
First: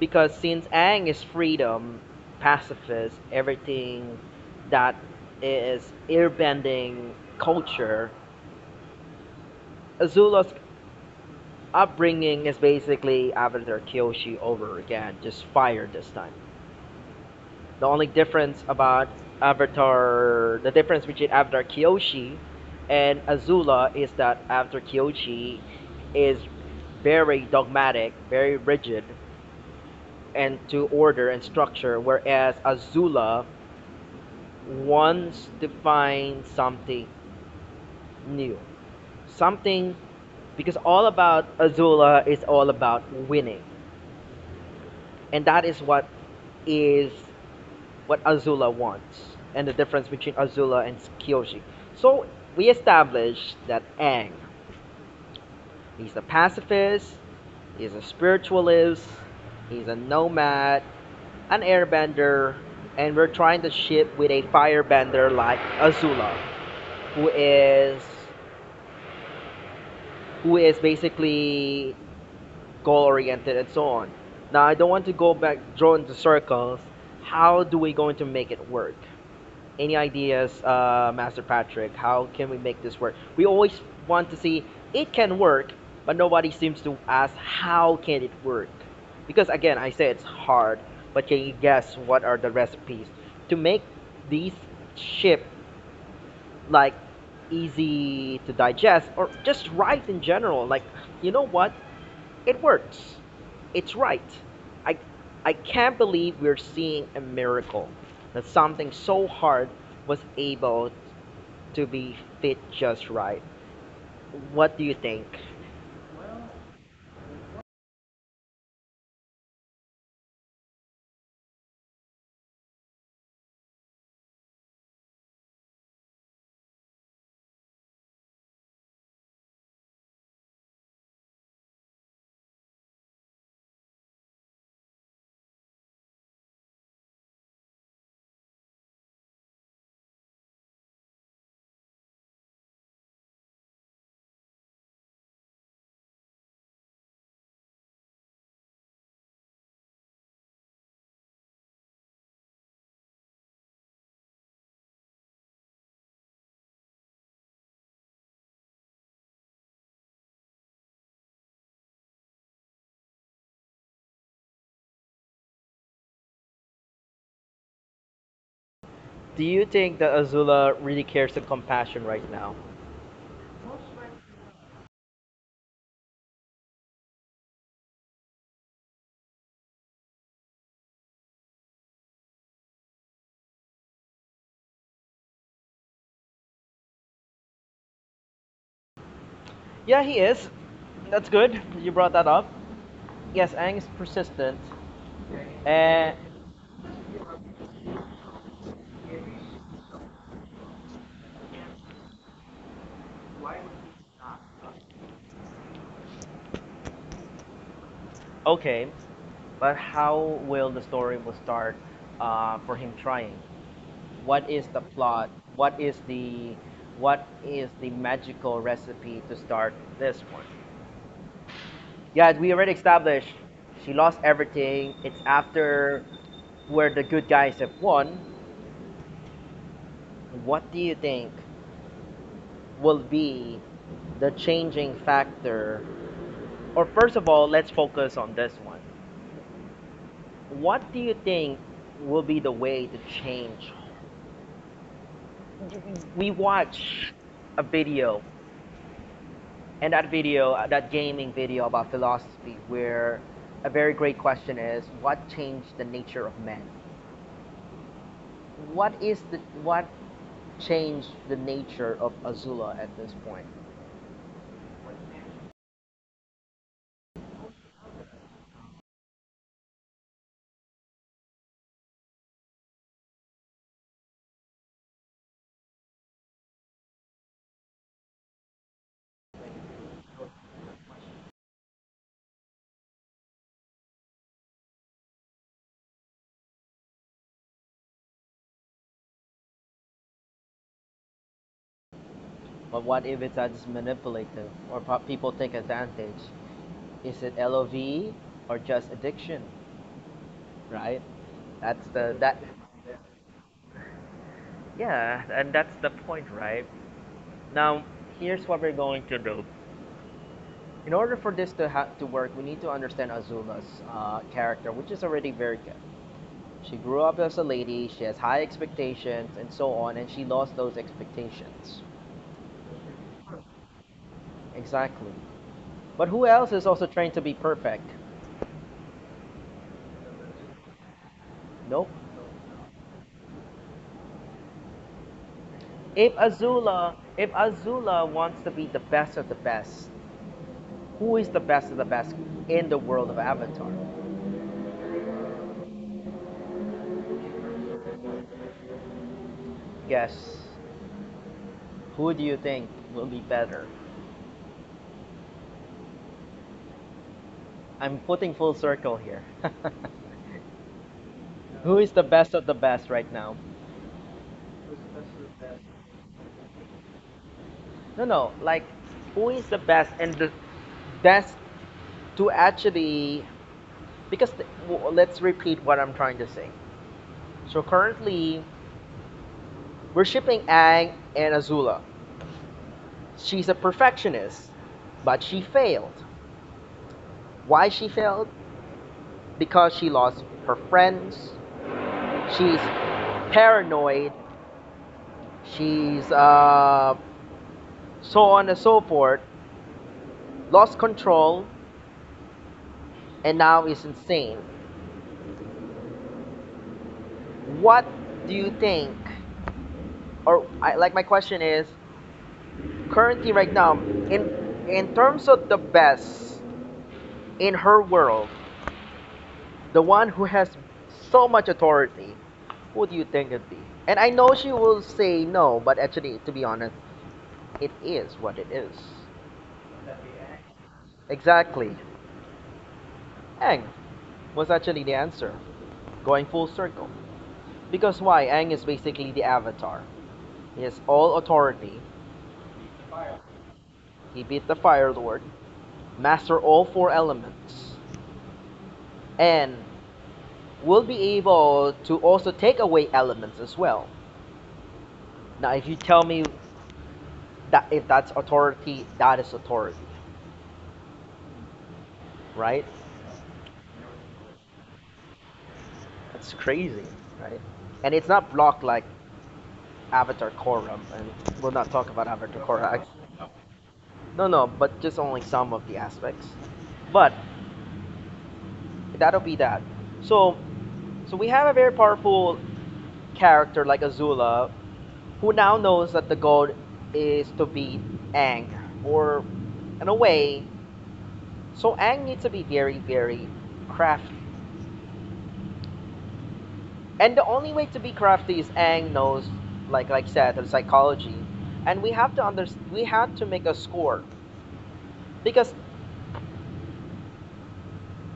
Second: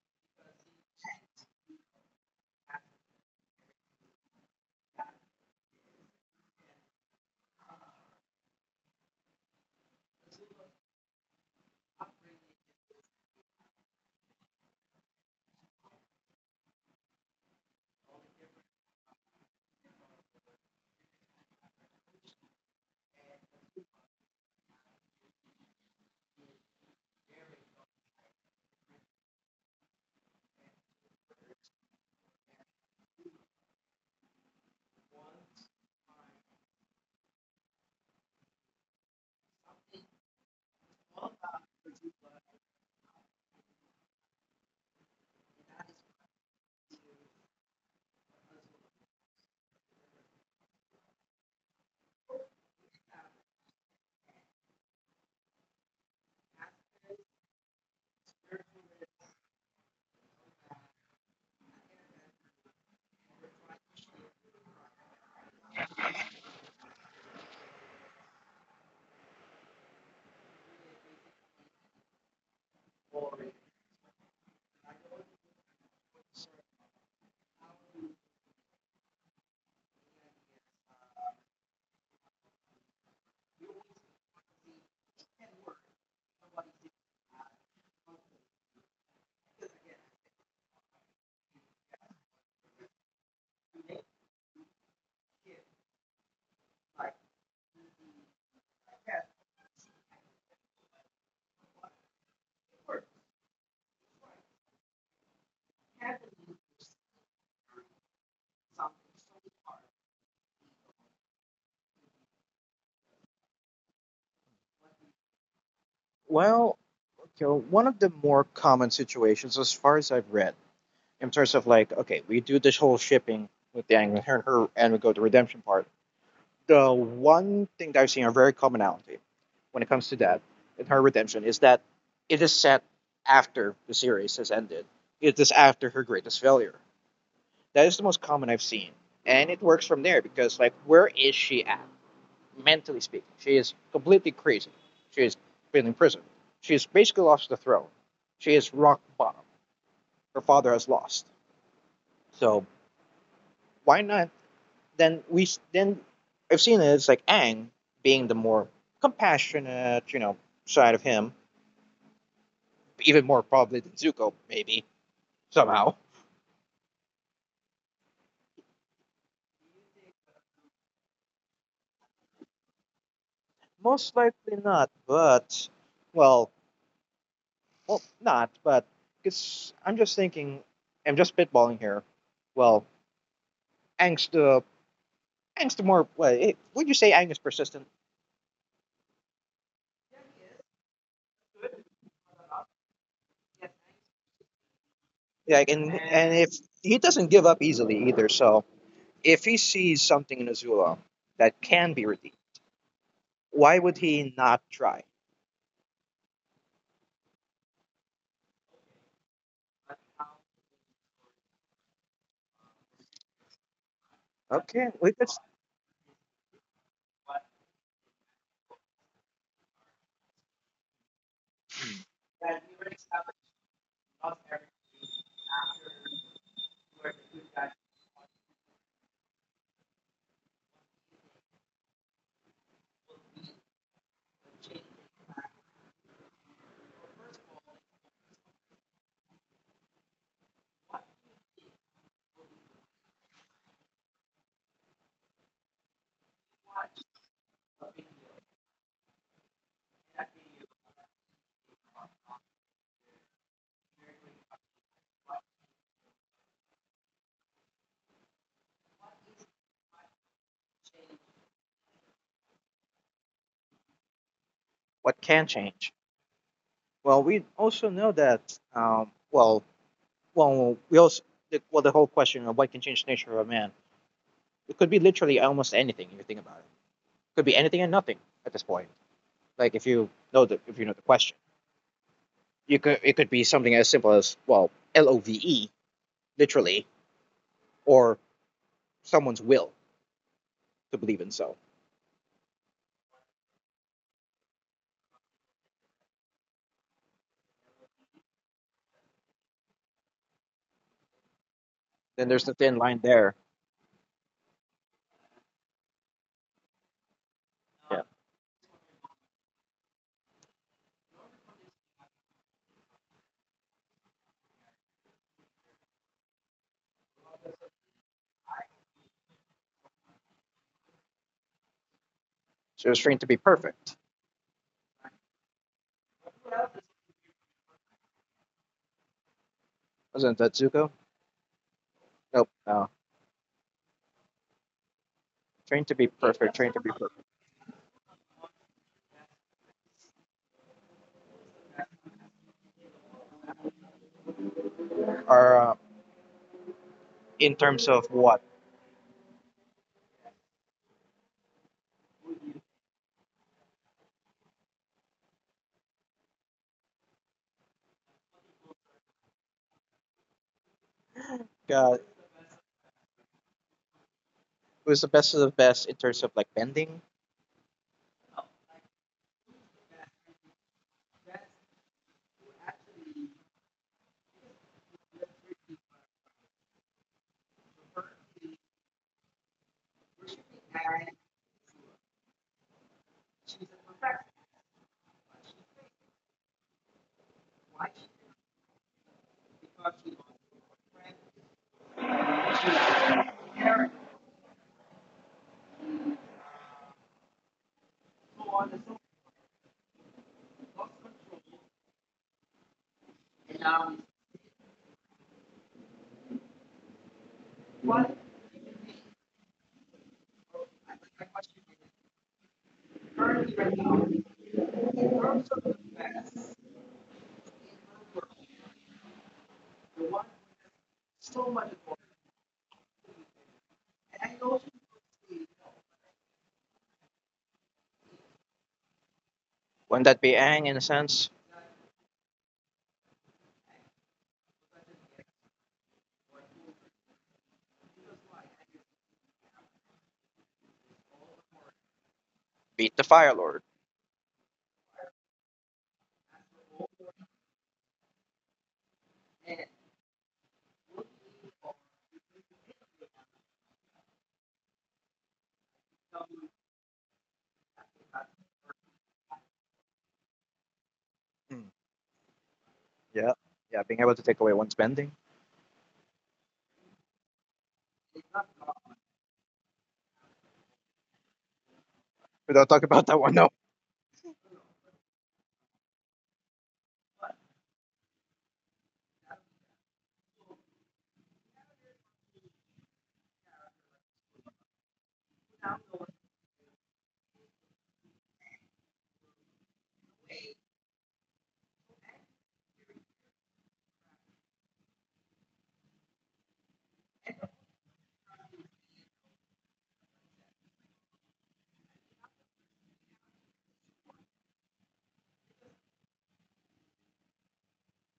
since Ang is freedom, pacifist, everything that is airbending culture, Azula's upbringing is basically Avatar Kyoshi over again, just fire this time. The only difference about Avatar, the difference between Avatar Kyoshi and Azula is that Avatar Kyoshi is very dogmatic, very rigid, and to order and structure, whereas Azula wants to find something new. Something, because all about Azula is all about winning. And that is is what Azula wants. And the difference between Azula and Kyoshi. So we established that Aang, he's a pacifist, he's a spiritualist, he's a nomad, an airbender, and we're trying to ship with a firebender like Azula, who is who is basically goal oriented and so on. Now I don't want to go back drawn into circles. How do we going to make it work? Any ideas, Master Patrick? How can we make this work? We always want to see it can work, but nobody seems to ask how can it work. Because again, I say it's hard, but can you guess what are the recipes to make these ship like easy to digest or just right in general? Like, you know what? It works. It's right. I, I can't believe we're seeing a miracle that something so hard was able to be fit just right. What do you think?
Well, okay, well, one of the more common situations, as far as I've read, in terms of like, okay, we do this whole shipping with the angler and her, and we go to redemption part. The one thing that I've seen a very commonality when it comes to that in her redemption is that it is set after the series has ended. It is after her greatest failure. That is the most common I've seen, and it works from there because, like, where is she at? Mentally speaking, she is completely crazy. She has been in prison. She has basically lost the throne. She is rock bottom. Her father has lost. So why not? Then we then I've seen it. It's like Aang being the more compassionate, you know, side of him, even more probably than Zuko, maybe somehow.
Do you think that Azula really cares and compassion right now?
Most likely not, but well, well, not, but because I'm just thinking, I'm just spitballing here. Well, Aang's the Ang's the more. Well, it, would you say Ang is persistent?
Yeah, he is. That's good. You brought that up. Yes, Aang is persistent. Eh,
Like, and if he doesn't give up easily either, so if he sees something in Azula that can be redeemed, why would he not try?
okay, but how will the story will start, for him trying? What is the
Okay, wait,
plot,
that's
what is the, what is the magical recipe to start this one? Yeah, we already established she lost everything, it's after where the good guys have won. What do you think will be the changing factor, or first of all let's focus on this one, what do you think will be the way to change? We watch a video, and that video, that gaming video about philosophy, where a very great question is, what changed the nature of man? What is the what changed the nature of Azula at this point?
what can change. Well, we also know that. Well, well, we also Well the whole question of what can change the nature of a man. It could be literally almost anything if you think about it. It could be anything and nothing at this point. Like if you know the question, you could it could be something as simple as well, LOVE literally, or someone's will to believe in so.
But what if it's as manipulative or people take advantage? Is it LOV or just addiction? Right? That's the
Then
that
there's the thin line there.
Yeah, and that's the point, right? Now
Yeah.
here's what we're going to do. In order for this to to work, we need to understand Azula's character, which is already very good. She grew up as a lady. She has high expectations and so on, and she lost those expectations.
She was trained to be perfect.
Exactly. But who else is also trained to be perfect?
Wasn't that Zuko?
Nope.
Nope. No. Trained to be
If
perfect. Trained to be
Azula,
perfect.
if Azula wants to be the best of the best, who is the best of the best in the world of Avatar?
Or in terms of what?
Guess. Who do you think will be better? I'm putting full circle here. <laughs> Who
Uh,
is the best of the best right now?
Who's the best of the best in terms of like bending?
No, no. Like, who is the best and the best to actually? Because let's repeat what I'm trying to say. So currently, we're shipping Ang and Azula. She's a perfectionist, but she failed. Why she failed? Because she lost her friends. She's paranoid. She's so on and so forth. Lost control, and now is insane. What do you think, or like my question is currently right now in terms of the best in her world, the one who has so much authority, who do you think it'd be? And I know she will say no, but actually, to be honest, it is what it is.
Wouldn't that be Aang in a sense?
Exactly. Ang was actually the answer, going full circle, because why, Ang is basically the avatar, he has all authority,
Beat the Fire Lord.
he beat the fire lord, master all four elements, and we will be able to also take away elements as well. Now, if you tell me that if that's authority, that is authority,
Hmm.
right?
Yeah. Yeah. Being able to take away one's bending.
That's crazy, right? And it's not blocked like Avatar Korra, and we'll not talk about Avatar
We don't talk
Korra.
about that one. No.
No, no, but just only some of the aspects. But that'll be that. So, so we have a very powerful character like Azula who now knows that the goal is to beat Ang, or in a way, so Ang needs to be very, very crafty. And the only way to be crafty is Ang knows, like said, the psychology, and we have to under we had to make a score, because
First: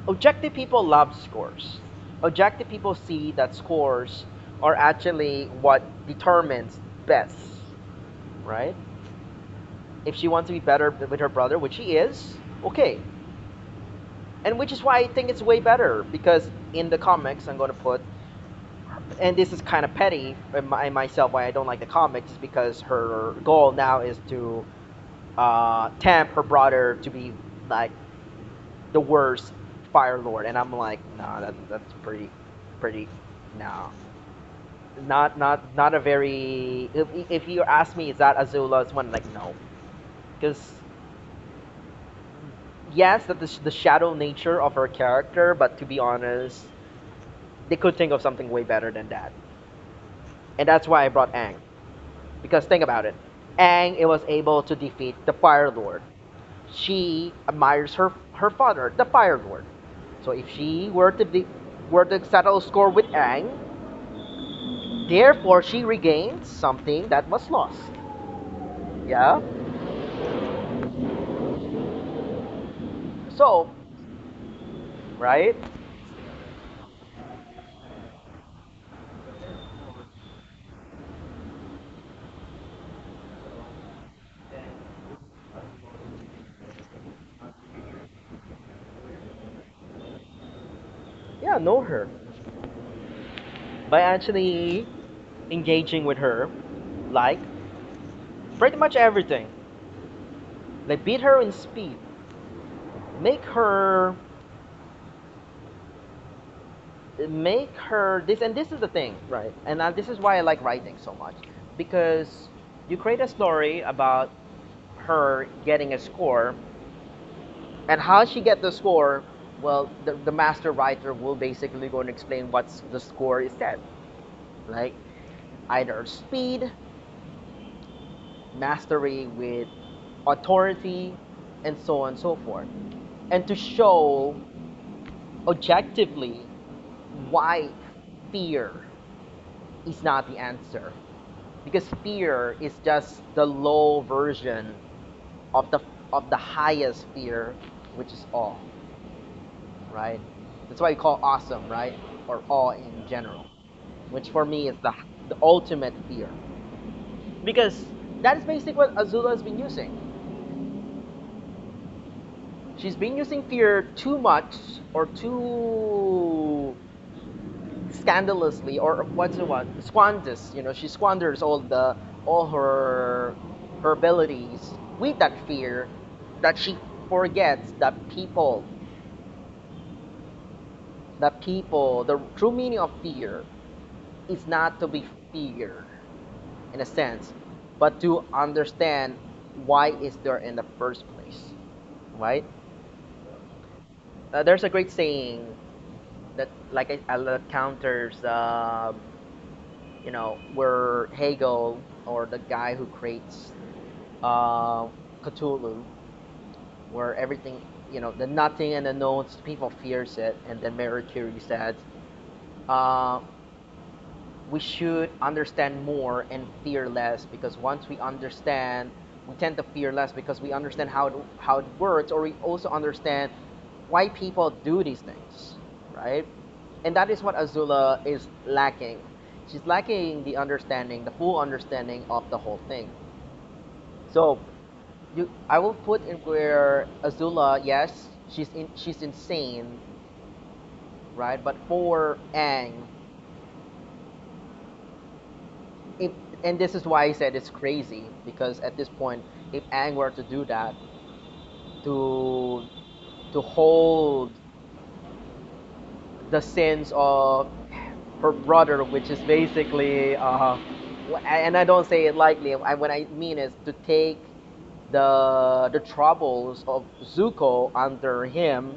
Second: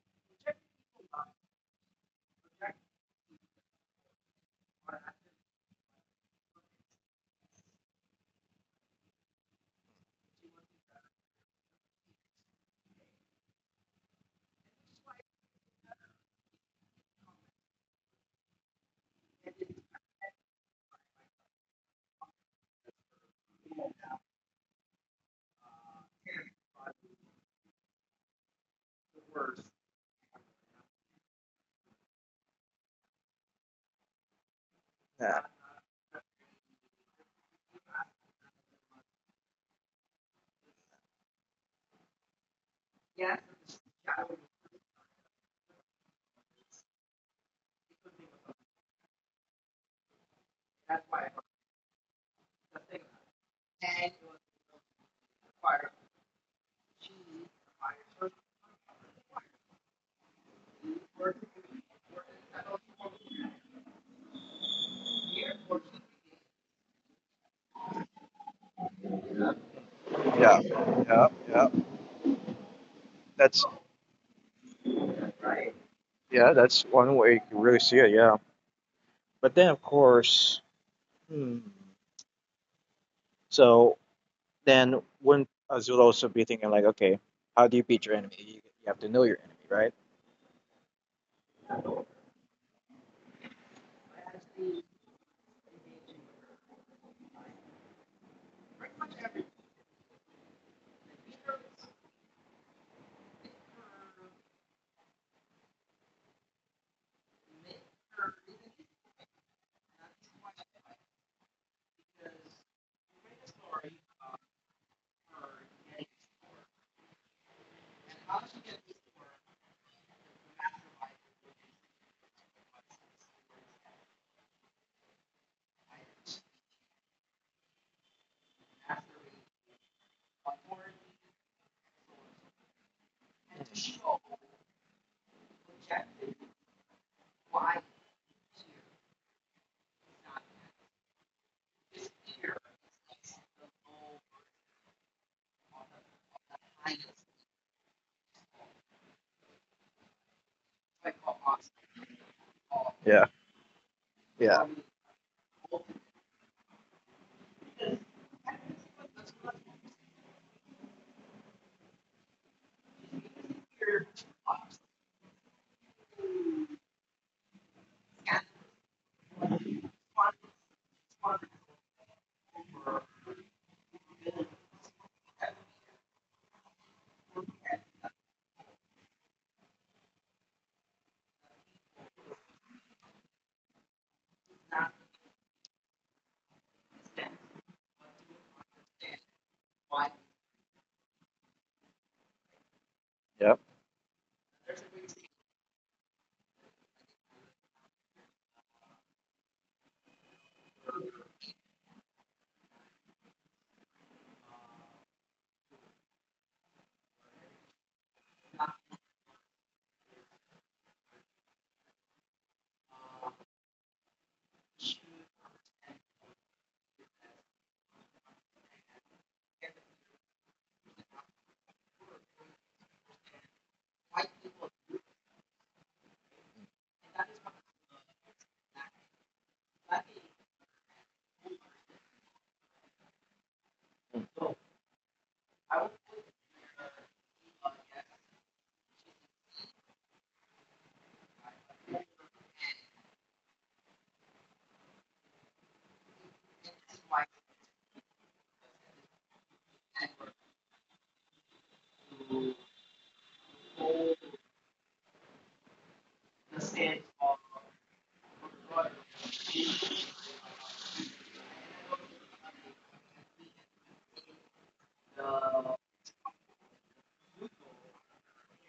objective people love scores. Objective people see that scores are actually what determines best, right? If she wants to be better with her brother, which she is, okay, and which is why I think it's way better, because in the comics, I'm going to put, and this is kind of petty in myself why I don't like the comics, is because her goal now is to tempt her brother to be like the worst Fire Lord, and I'm like, nah, that's pretty, pretty, nah.
Yeah.
Not a very. If you ask me, is that Azula's one? Like, no, because yes, that is the shadow nature of her character, but to be honest, they could think of something way better than that. And that's why I brought Aang. Because think about it. Aang it was able to defeat the Fire Lord. She admires her father, the Fire Lord. So if she were to settle score with Aang, therefore she regains something that was lost. Yeah?
Yeah. Yeah. Yeah. That's
So, right?
yeah. That's one way you can really see it. Yeah. But then of course. Hmm. So then wouldn't Azul also be thinking like, okay, how do you beat your enemy? You have to know your enemy, right?
Yeah, know her. By actually engaging with her, like pretty much everything. Like beat her in speed, make her make her this, and this is the thing. Right. And this is why I like writing so much because you create a story about her getting a score and how she get the score. Well, the master writer will basically go and explain what the score is said, like either speed, mastery with authority and so on and so forth, and to show objectively why fear is not the answer, because fear is just the low version of the highest fear, which is awe, right? That's why you call awesome, right? Or awe in
Yeah.
general, which for
Yeah.
me is the ultimate fear, because that is basically what Azula has been using. She's been using fear too much or too scandalously, or what's the one, squanders, she squanders all the all her her abilities with that fear, that she forgets that people, that people, the true meaning of fear is not to be feared in a sense, but to understand why is there in the first place, right?
Yeah.
There's a great saying that, like I counters, where Hegel or the guy who creates uh, Cthulhu, where everything, the nothing and the knowns, people fears it. And then Mary Curie said, uh, we should understand more and fear less, because once we understand, we tend to fear less, because we understand how how it works, or we also understand why people do these things, right? And that is what Azula is lacking. She's lacking the understanding, the full understanding of the whole thing. So, you, I will put in where Azula, yes, she's insane, right? But for Ang, if, and this is why I said it's crazy, because at this point, if Ang were to do that, to to hold the sins of her brother, which is basically, and I don't say it lightly. What I mean is to take the troubles of Zuko under him,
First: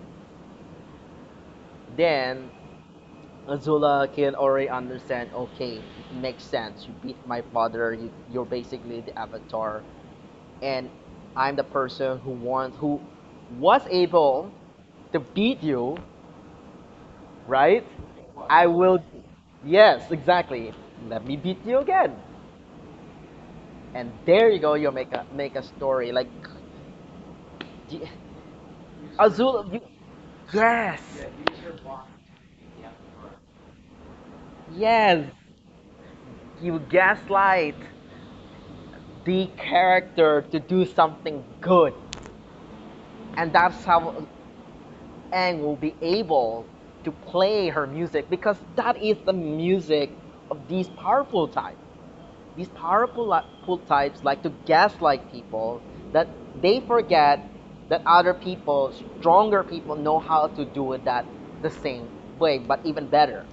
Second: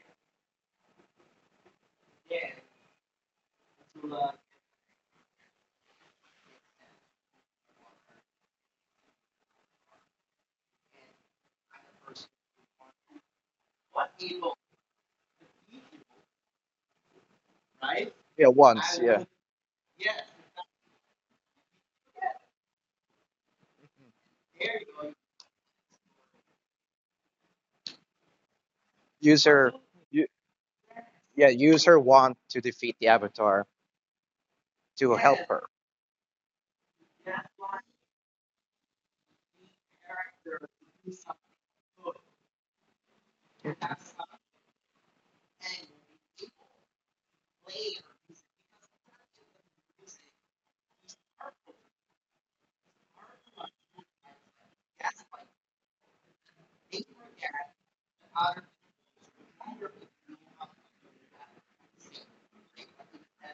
then Azula can already understand. Okay, it makes sense. You beat my father. You're basically the avatar, and I'm the person who was able to beat you, right?
Yeah.
I
Once.
will,
Yeah.
yes, exactly. Let me beat you again. And there you go, you'll make a story. Like d-
Use her,
Azul you,
you,
yes.
yeah, use her wand to defeat the avatar to
Yes.
help her.
You gaslight the character to do something good. And that's how Ang will be able to play her music, because that is the music of these powerful types. These powerful types like to gaslight people, that they forget that other people, stronger people, know how to do it that the same way, but even better.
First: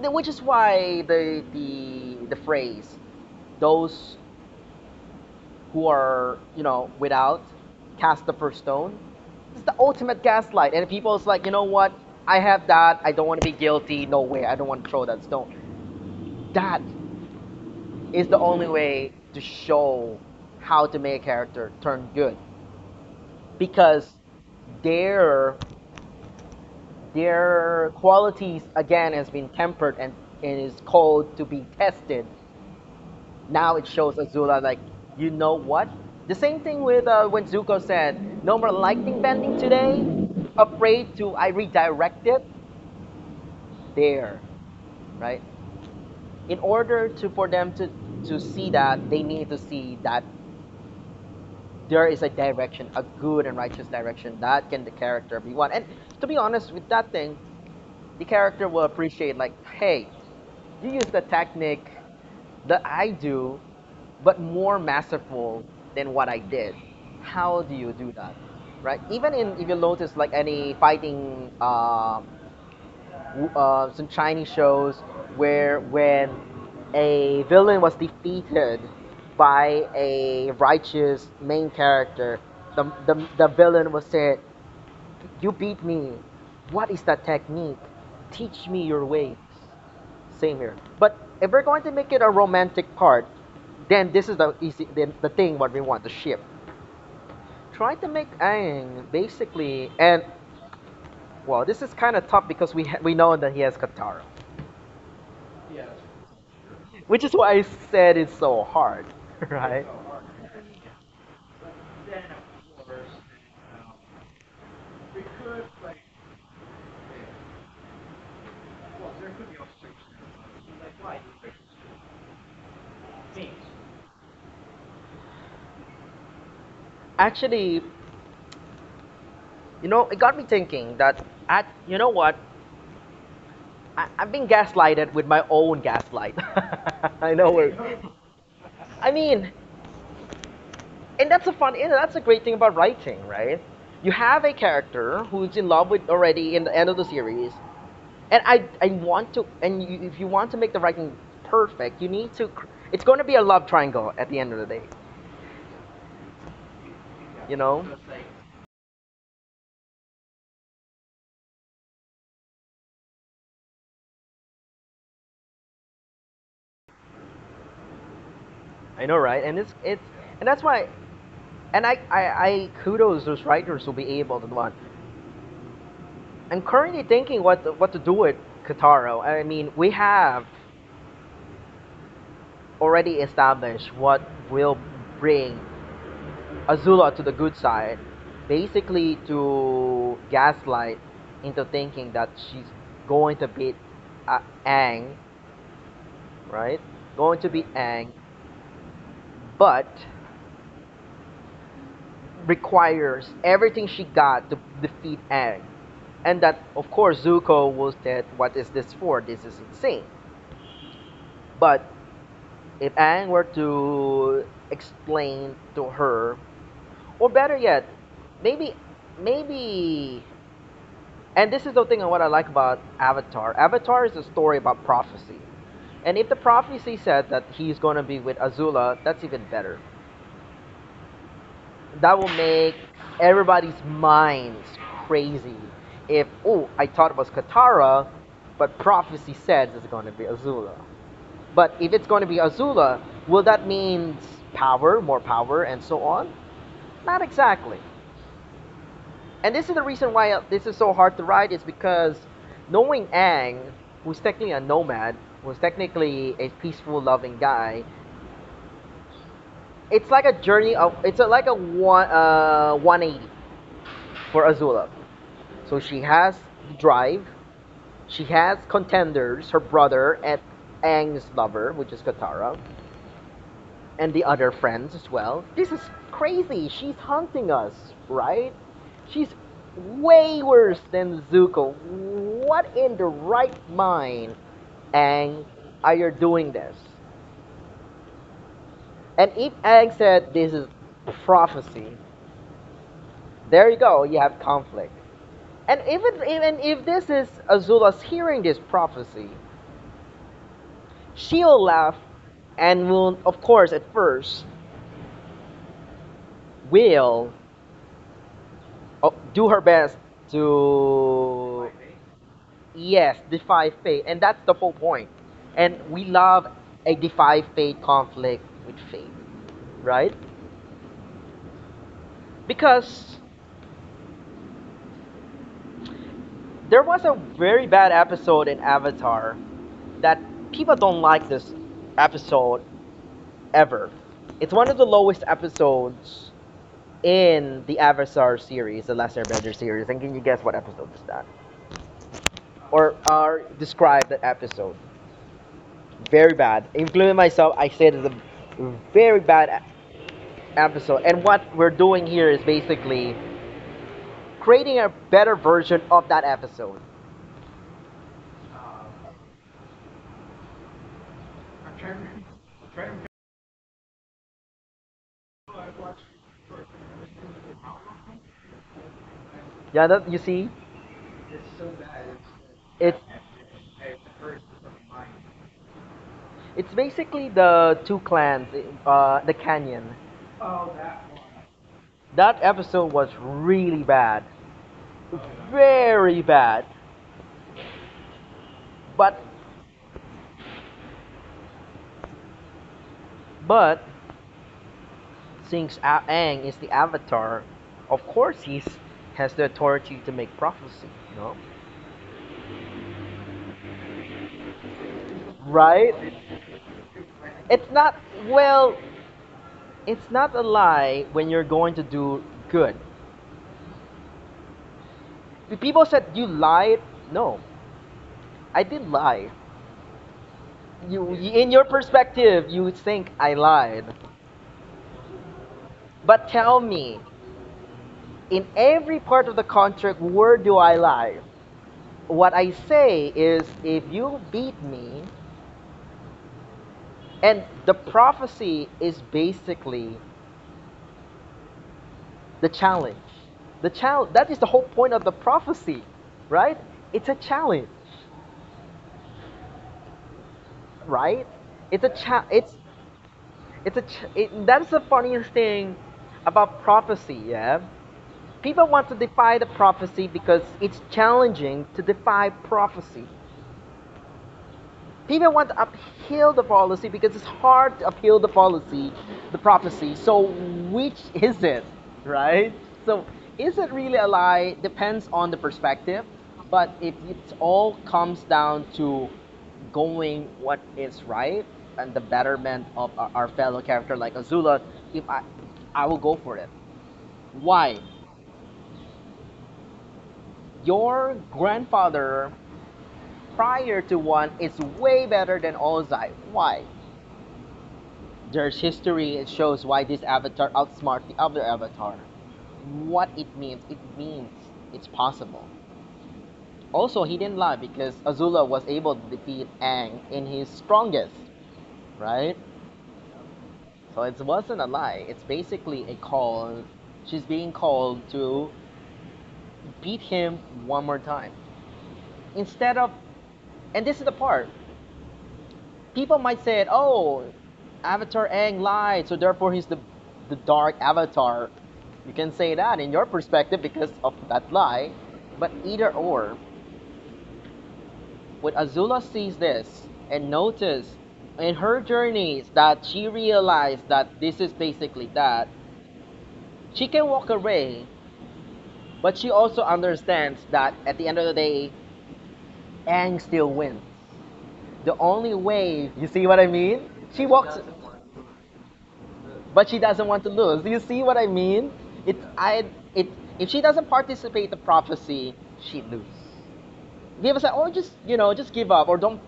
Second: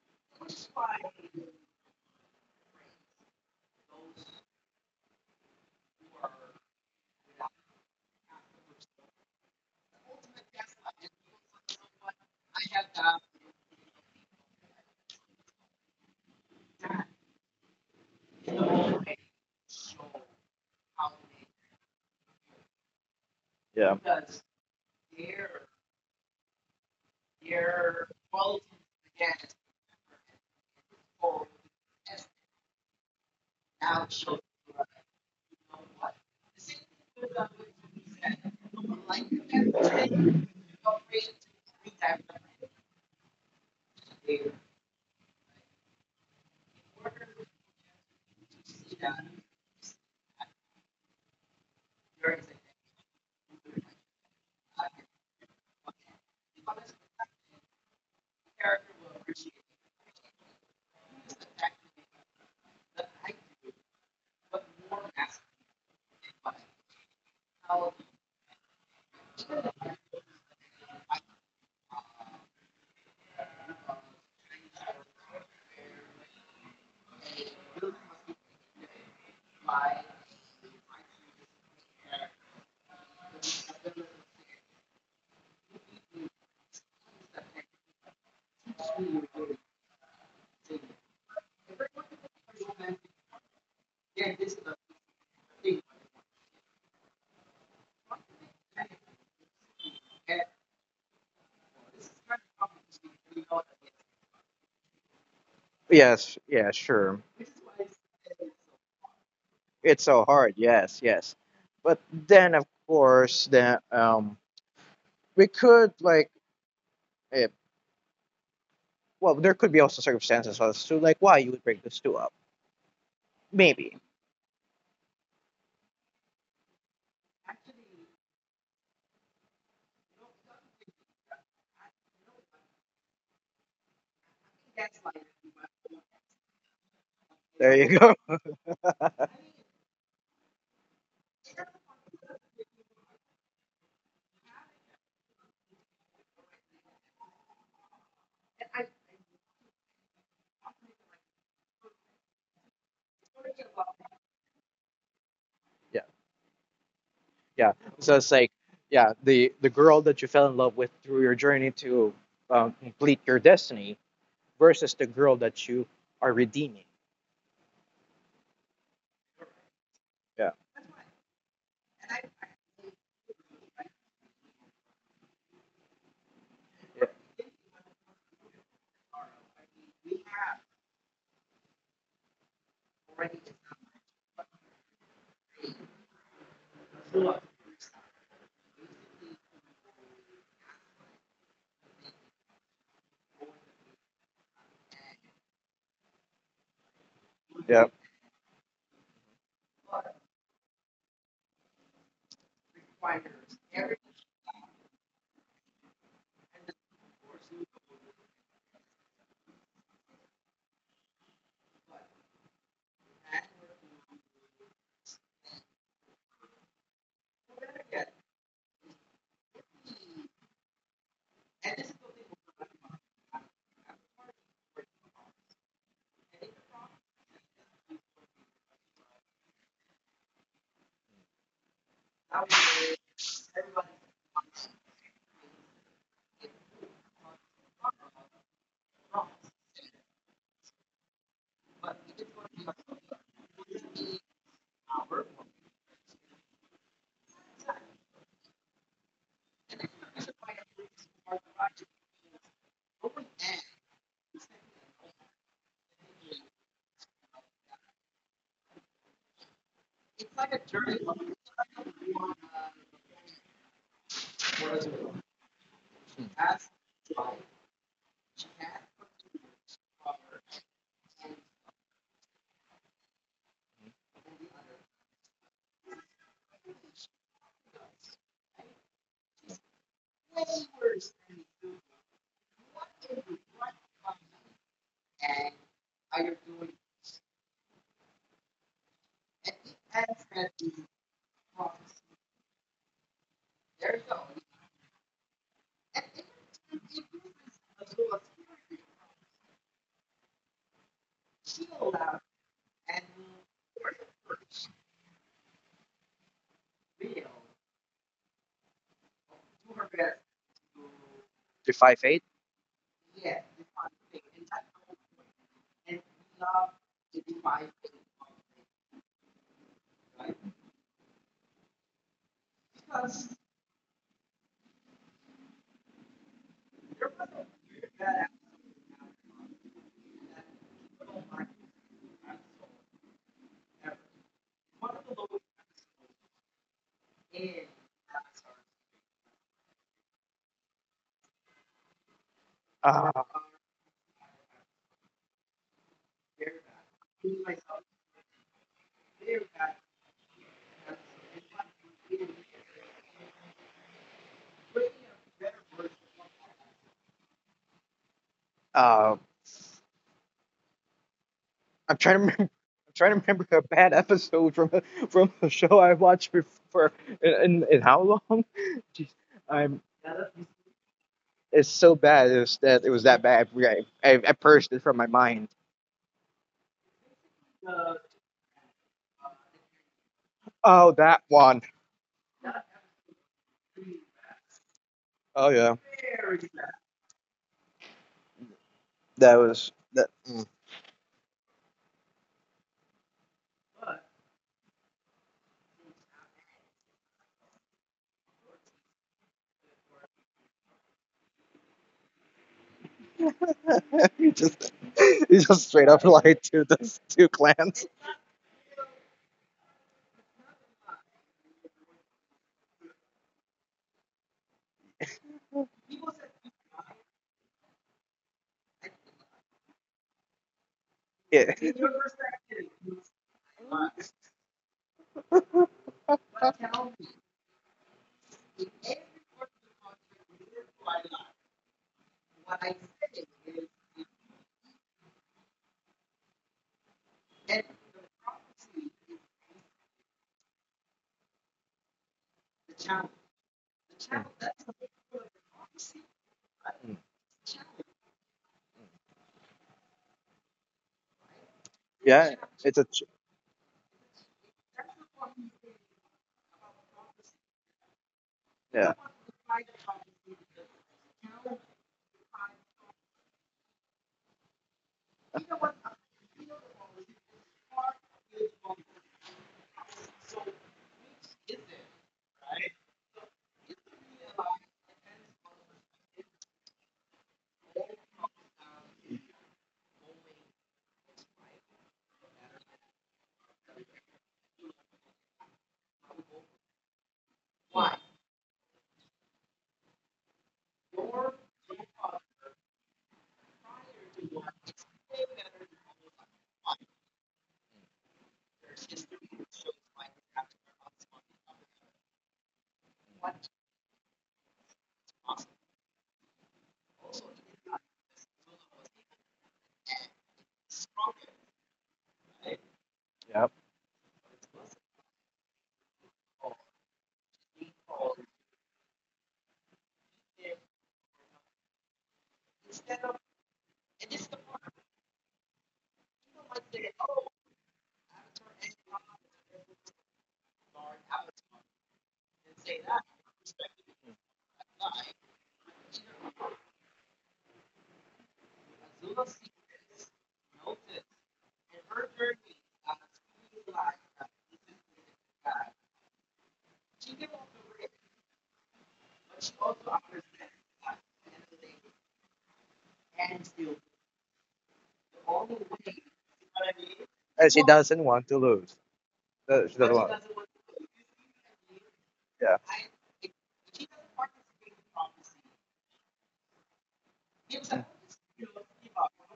Which is why the phrase, those who are, without, cast the first stone, it's the ultimate gaslight, and people's like, you know what, I have that, I don't want to be guilty, no way, I don't want to throw that stone. That is the only way to show how to make a character turn good,
Yeah.
because their their qualities again has been tempered, and is called to be tested. Now it shows Azula like, you know what? The same thing with when Zuko said, no more lightning bending today. Afraid to, I redirect it there, right? In order to for them to see that, they need to see that there is a direction, a good and righteous direction that can the character be one. And to be honest with that thing, the character will appreciate like, hey, you use the technique that I do, but more masterful than what I did. How do you do that, right? Even in, if you notice like any fighting, some Chinese shows where when a villain was defeated by a righteous main character, the villain was said, "You beat me. What is that technique? Teach me your ways." Same here. But if we're going to make it a romantic part, then this is the thing what we want, the ship. Try to make Aang basically, and well, this is kind of tough because we know that he has Katara,
Yes, yeah, sure.
which is why I said it's so hard, <laughs> right?
It's
So
so
hard.
hard. Yes, yes. But then, of course, then we could like, eh, well, there could be also circumstances as to like why you would break this two up. Maybe.
Actually, you know, it got me thinking that at, you know what, I've been gaslighted with my own gaslight. <laughs> I know
There
it.
you go.
I mean, and that's a fun, and that's a great thing about writing, right? You have a character who's in love with already in the end of the series, and I want to, and you, if you want to make the writing perfect, you need to it's going to be a love triangle at the end of the day,
Yeah.
you
Yeah,
know.
so it's like, yeah, the girl that you fell in love with through your journey to complete your destiny versus the girl that you are redeeming.
I know, right? And it's, and
Yeah.
that's why, and i i, I kudos those writers who be able to do one. I'm currently
Yeah.
thinking what to do with Katara. I mean, we have already established what will bring Azula to the good side, basically to gaslight into thinking that she's going to beat uh, Aang, right? Going to beat
Yeah.
Aang, but requires everything she got to defeat Aang. And that, of course, Zuko will say, what is this for? This is insane. But if Aang were to explain to her, or better yet, maybe maybe and this is the thing and what I like about Avatar. Avatar is a story about prophecy. And if the prophecy said that he's going to be with Azula, that's even better. That will make everybody's minds crazy. If, oh, I thought it was Katara, but prophecy says it's going to be Azula. But if it's going to be Azula, will that mean power, more power, and so on? Not exactly. And this is the reason why, this is so hard to write, is because knowing Ang, who's technically a nomad, who's technically a peaceful, loving guy, it's like a journey of like a one, 180 for Azula. So she has drive, she has contenders, her brother and Ang's lover, which is Katara, and the other friends as well. This is crazy. She's hunting us, right? She's way worse than Zuko. What in the right mind, Ang, are you doing this? And if Ang said this is prophecy, there you go. You have conflict. And even if this is Azula's hearing this prophecy, she'll laugh and will, of course, at first, will, oh, do her best
The
to,
5-8.
yes, defy fate. And that's the whole point. And we love a defy fate, conflict with fate, right? Because there was a very bad episode in Avatar that people don't like this episode ever. It's one of the lowest episodes in the Avatar series, the Last Airbender series. And can you guess what episode is that,
uh,
or describe that episode? Very bad. Including myself, I say it is a very bad episode. And what we're doing here is basically creating a better version of that episode.
uh, I'm trying to remember, I'm trying to remember a bad episode from from a show I watched before in, in how long. <laughs> Jeez, I'm
Yeah, that, you see,
it's so bad it was that, it was that bad. I purged it from my mind.
it's basically the two clans, the canyon.
Oh that one.
That episode was really bad,
Oh yeah,
very bad. But
that was that. Mm.
but since Aang is the avatar, of course he has the authority to make prophecy, you know?
He just, he just straight
Right?
up lied to those two
It's
clans.
not, well, it's not a lie when you're going to do good. The people said you lied. No, I didn't lie. You,
Yeah.
in your perspective, you think I lied. But tell me, in every part of the contract, where do I lie? What I say is, if you beat me, and the prophecy is basically the challenge. The challenge that is the whole point of the prophecy, right? It's a challenge, right? It's a cha-
Yeah, it's a ch-
it's a ch- It, that's the funniest thing about prophecy, yeah? People
yeah.
want to defy the prophecy because it's challenging to defy prophecy. People want to upheal the policy because it's hard to upheal the policy, the prophecy. So which is it, right? So, is it really a lie? Depends on the perspective, but if it all comes down to going what is right and the betterment of our fellow character like Azula. If I, I will go for it. Why? Your grandfather prior to one is way better than Ozai. Why? There's history. It shows why this avatar outsmart the other avatar. What it means it's possible. Also, he didn't lie because Azula was able to defeat Aang in his strongest, right?
Yep.
So it wasn't a lie. It's basically a call. She's being called to beat him one more time. Instead of, and this is the part people might say, "Oh, Avatar Aang lied, so therefore he's the dark Avatar." You can say that in your perspective because of that lie, but either or, when Azula sees this and notices in her journeys that she realized that this is basically that, she can walk away, but she also understands that at the end of the day, Aang still wins. The only way, you see what I mean? She
And she
walks.
doesn't want to lose.
But
She
she
doesn't
doesn't
want.
want to lose. Do you see what I mean? It,
Yeah.
I, it, if she doesn't participate in the prophecy, she lose. Give us a, or just, you know, just give up or don't.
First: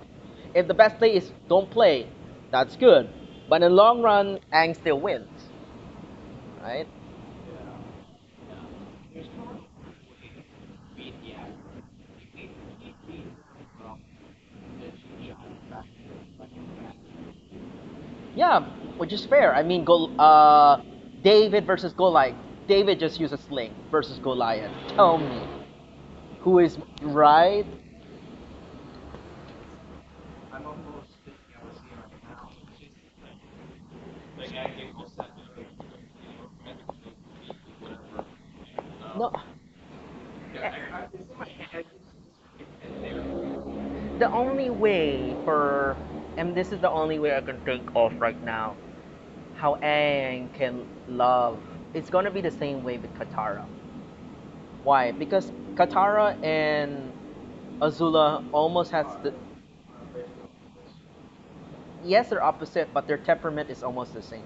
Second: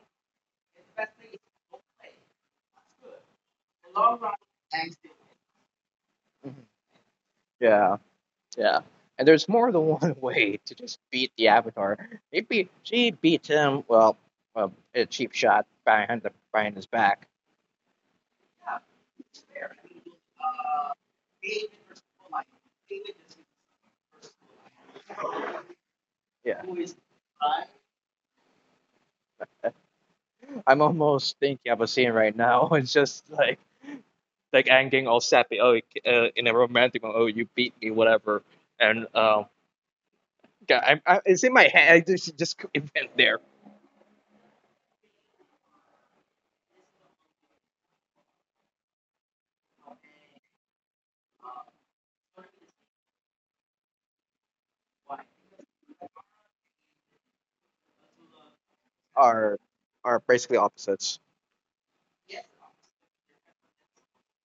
If the best play is don't play, that's good. But in the long run, Ang still wins, right?
Yeah. Yeah. And there's more than one <laughs> way to just beat the Avatar. He beat, she beat him, well, a cheap shot behind, behind his back.
Yeah, which is fair. I mean, go, David versus Goliath. David just used a sling versus Goliath. Tell me,
Yeah.
who is right?
I'm almost thinking of a scene right now. <laughs> It's just like ending all sappy. Oh, in a romantic one, oh, you beat me, whatever. And
No.
yeah, I'm, it's in my head. I just <laughs> could there
The only way for, and this is the only way I can think of right now, how Aang can love, it's gonna be the same way with Katara. Why? Because Katara and Azula almost has the,
are are basically opposites.
yes, they're opposite, but their temperament is almost the same.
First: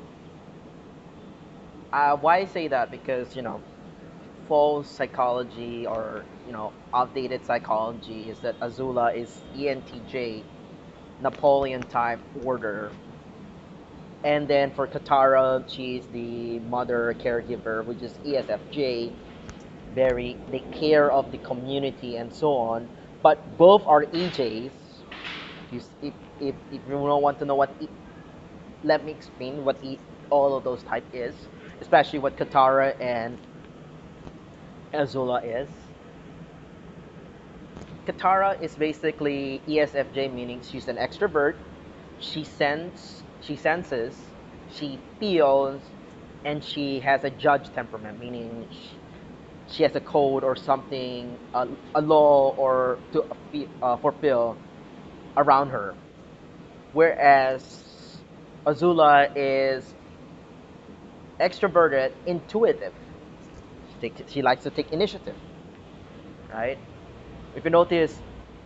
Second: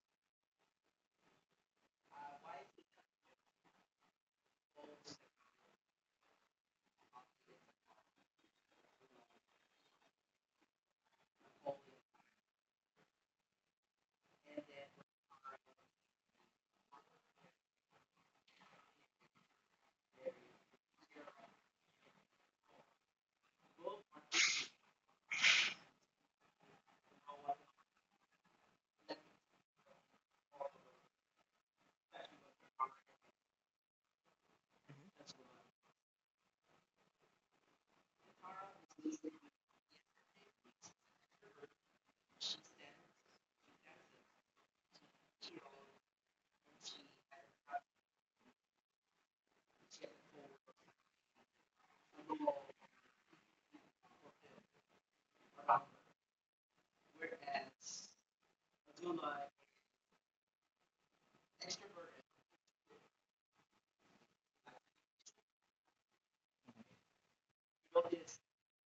Why I say that? Because, false psychology or, outdated psychology is that Azula is ENTJ, Napoleon type order. And then for Katara, she's the mother caregiver, which is ESFJ. Very, they care of the community and so on. But both are EJs. You if you don't want to know what, let me explain what e, all of those type is, especially what Katara and Azula is. Katara is basically ESFJ, meaning she's an extrovert. She senses, she feels, and she has a judge temperament, meaning she, has a code or something, a law or to fulfill around her. Whereas Azula is extroverted, intuitive. She likes to take initiative, right? If you notice,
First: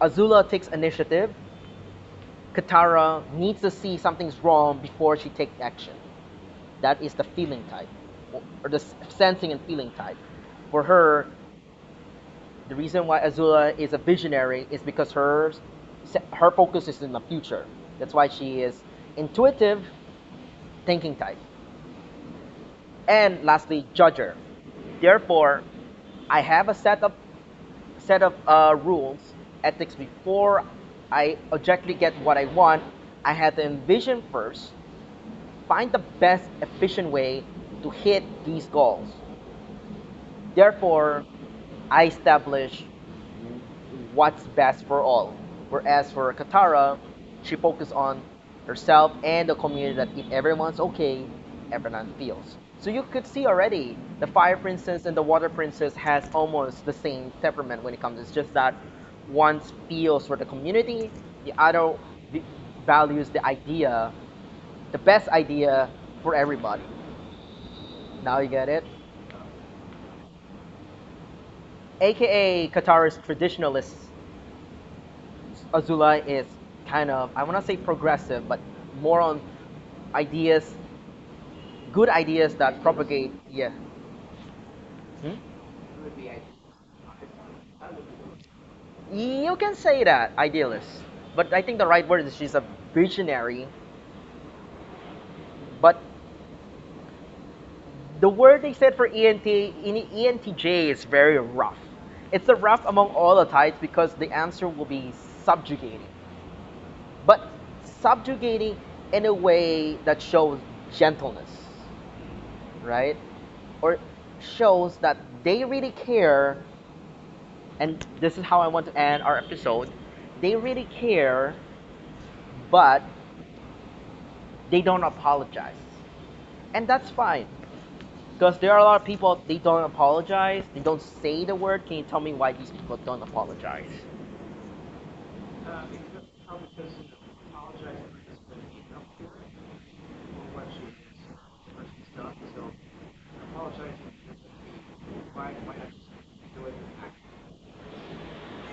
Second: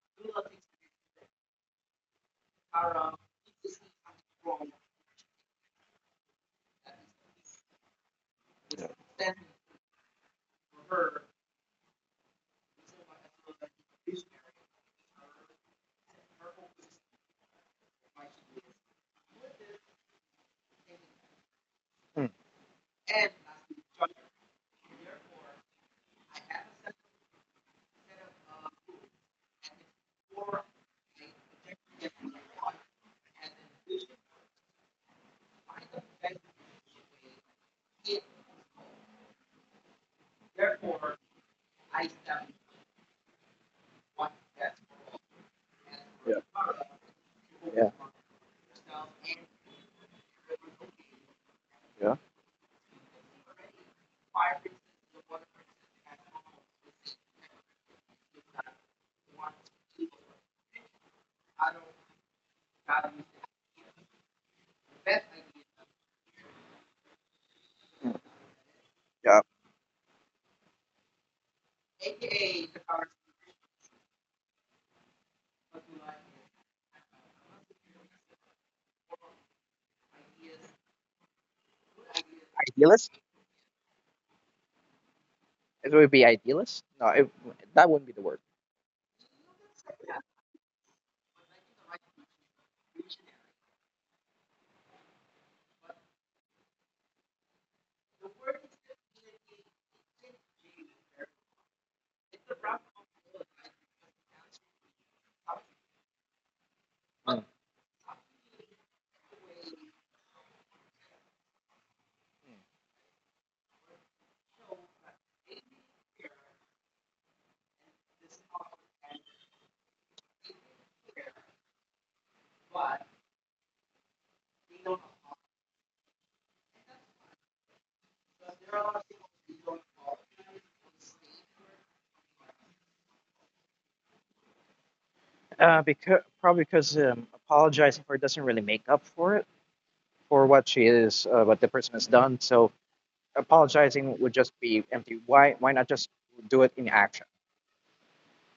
Azula takes initiative. Katara needs to see something's wrong before she takes action. That is the feeling type, or- the sensing and feeling type. For her, the reason why Azula is a visionary is because her focus is in the future. That's why she is intuitive, thinking type.
Hmm.
And lastly, judger. Therefore, I have a set of rules, ethics before I objectively get what I want. I have to envision first, find the best efficient way to hit these goals. Therefore, I establish what's best for all. Whereas for
Yeah.
Katara, she focused
Yeah.
on herself and the community, that if everyone's okay, everyone
Yeah.
feels. So you could see already the Fire Princess and the Water Princess has almost the same temperament when it comes. It's just that one feels for the community, the other values the idea, the best idea for everybody. Now you get it?
Yeah.
AKA Qatar's traditionalist, Azula is kind of, I wanna say progressive, but more on ideas, good ideas that
Idealist.
propagate, yeah. Hmm?
It would be idealist. No, it, that wouldn't be the word.
You can say that, idealist. But I think the right word is she's a visionary. But the word they said for ENTJ is very rough. It's a rough among all the types because the answer will be subjugating, but subjugating in a way that shows gentleness, right? Or shows that they really care, and this is how I want to end our episode. They really care, but they don't apologize. And that's fine, because there are a lot of people, they don't apologize, they don't say the word. Can you tell me why these people don't apologize?
Because probably because apologizing for it doesn't really make up for it, for what she is, what the person has done. So apologizing would just be empty. Why not just do it in action?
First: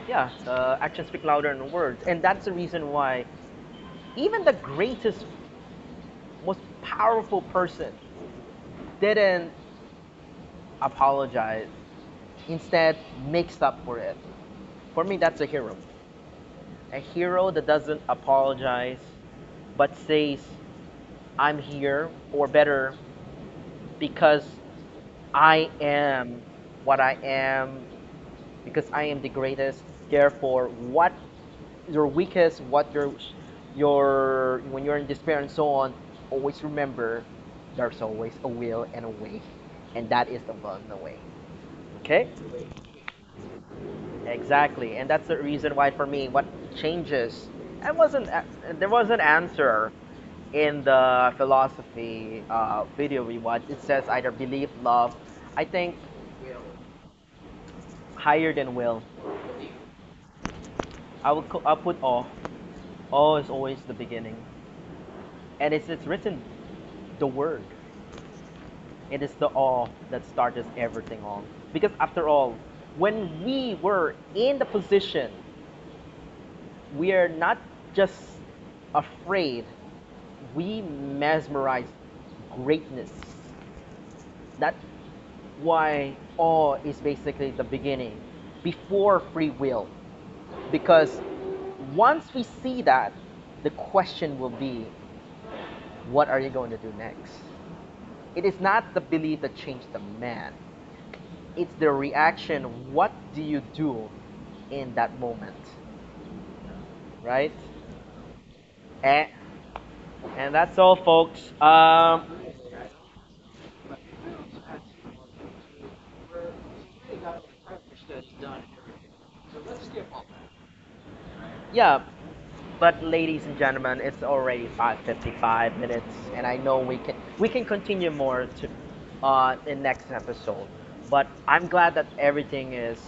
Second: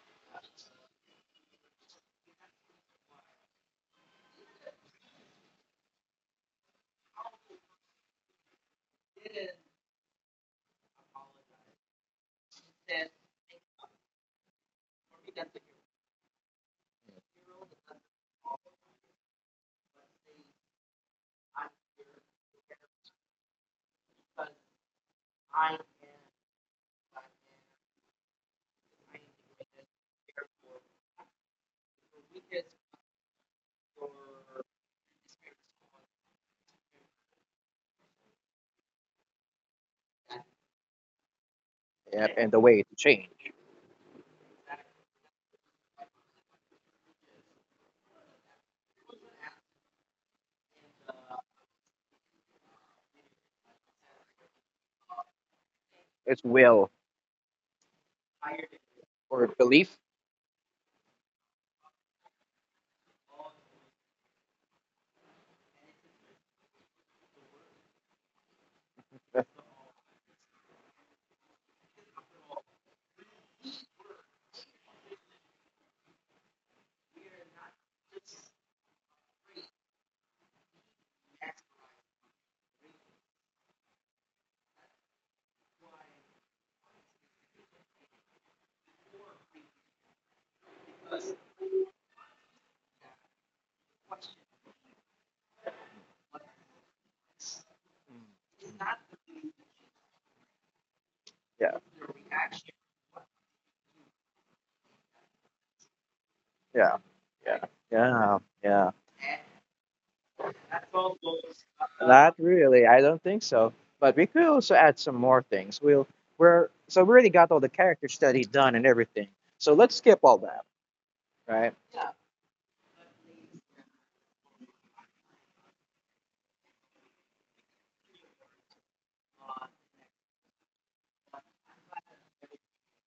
Yeah, actions speak louder than words. And that's the reason why even the greatest, most powerful person didn't apologize, instead makes up for it. For me, that's a hero. A hero that doesn't apologize, but says, I'm here, or better, because I am what I am, because I am the greatest. Therefore, what your weakest, when you're in despair and so on, always remember there's always a will and a way, and that is the Vulcan way. Okay,
And the way to change?
exactly, and that's the reason why for me, what changes, I wasn't there was an answer in the philosophy video we watched. It says either belief, love. I think
It's will
higher than will.
or belief.
I'll put awe. Awe is always the beginning, and it's written the word. It is the awe that started everything on. Because after all, when we were in the position, we are not just afraid, we mesmerize greatness. That's why awe is basically the beginning, before free will. Because once we see that, the question will be, what are you going to do next? It is not the belief that changed the man, it's
Yeah,
the reaction. What do you do in that moment,
yeah,
right?
yeah, yeah, yeah.
And, and that's all, folks.
Not really. I don't think so. But we could also add some more things. We'll we're so We already got all the character study done and everything. So let's skip all that, right?
Yeah, but ladies and gentlemen, it's already 5:55 minutes, and I know we can continue more to in next episode. But I'm glad that everything is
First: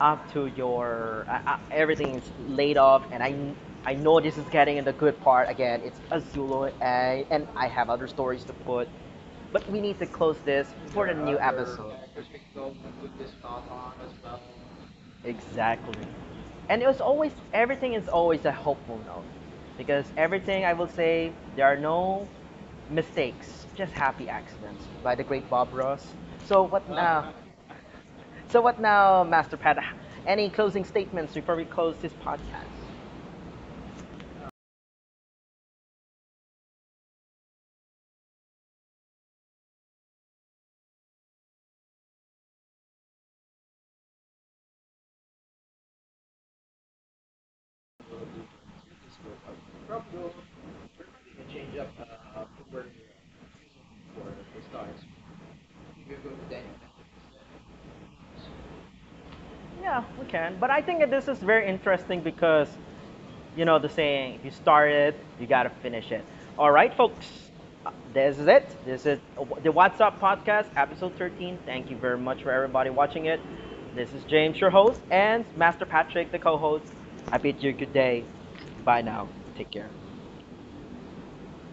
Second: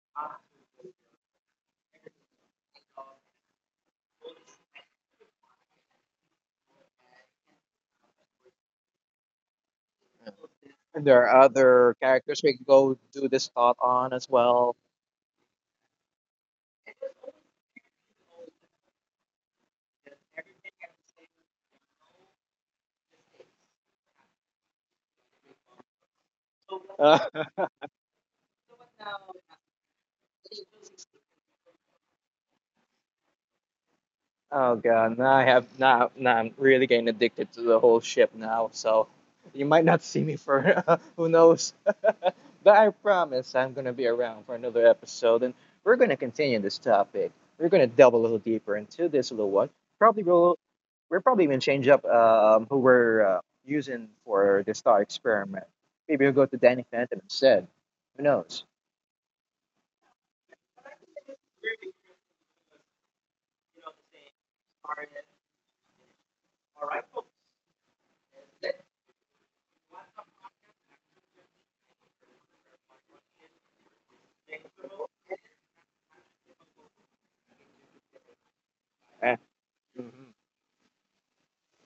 up to your everything is laid off, and I know this is getting in the good part again. It's Azulu, and I have other stories to put, but we need to close this for
And
the
there
new
are
episode.
other characters we can go do this thought on as well.
Exactly, and it was always, everything is always a hopeful note, because everything, I will say there are no mistakes, just happy accidents by the great Bob Ross. So what now?
<laughs>
So what now, Master Pat? Any closing statements before we close this podcast?
Oh god, now I have, now I'm really getting addicted to the whole ship now. So you might not see me for <laughs> who knows, but I promise I'm gonna be around for another episode, and we're gonna continue this topic. We're gonna delve a little deeper into this little one. Probably we're probably gonna change up who we're using for this thought experiment. Maybe we'll go to Danny Phantom instead. Who knows?
Yeah, we can. But I think that this is very interesting because you know the saying, if you start it, you got to finish it. All right, folks. This is it. This is the What's Up podcast, episode 13. Thank you very much for everybody watching it. This is James, your host, and Master Patrick, the co host. I bid you good day. Bye now. Take care.
Mhm.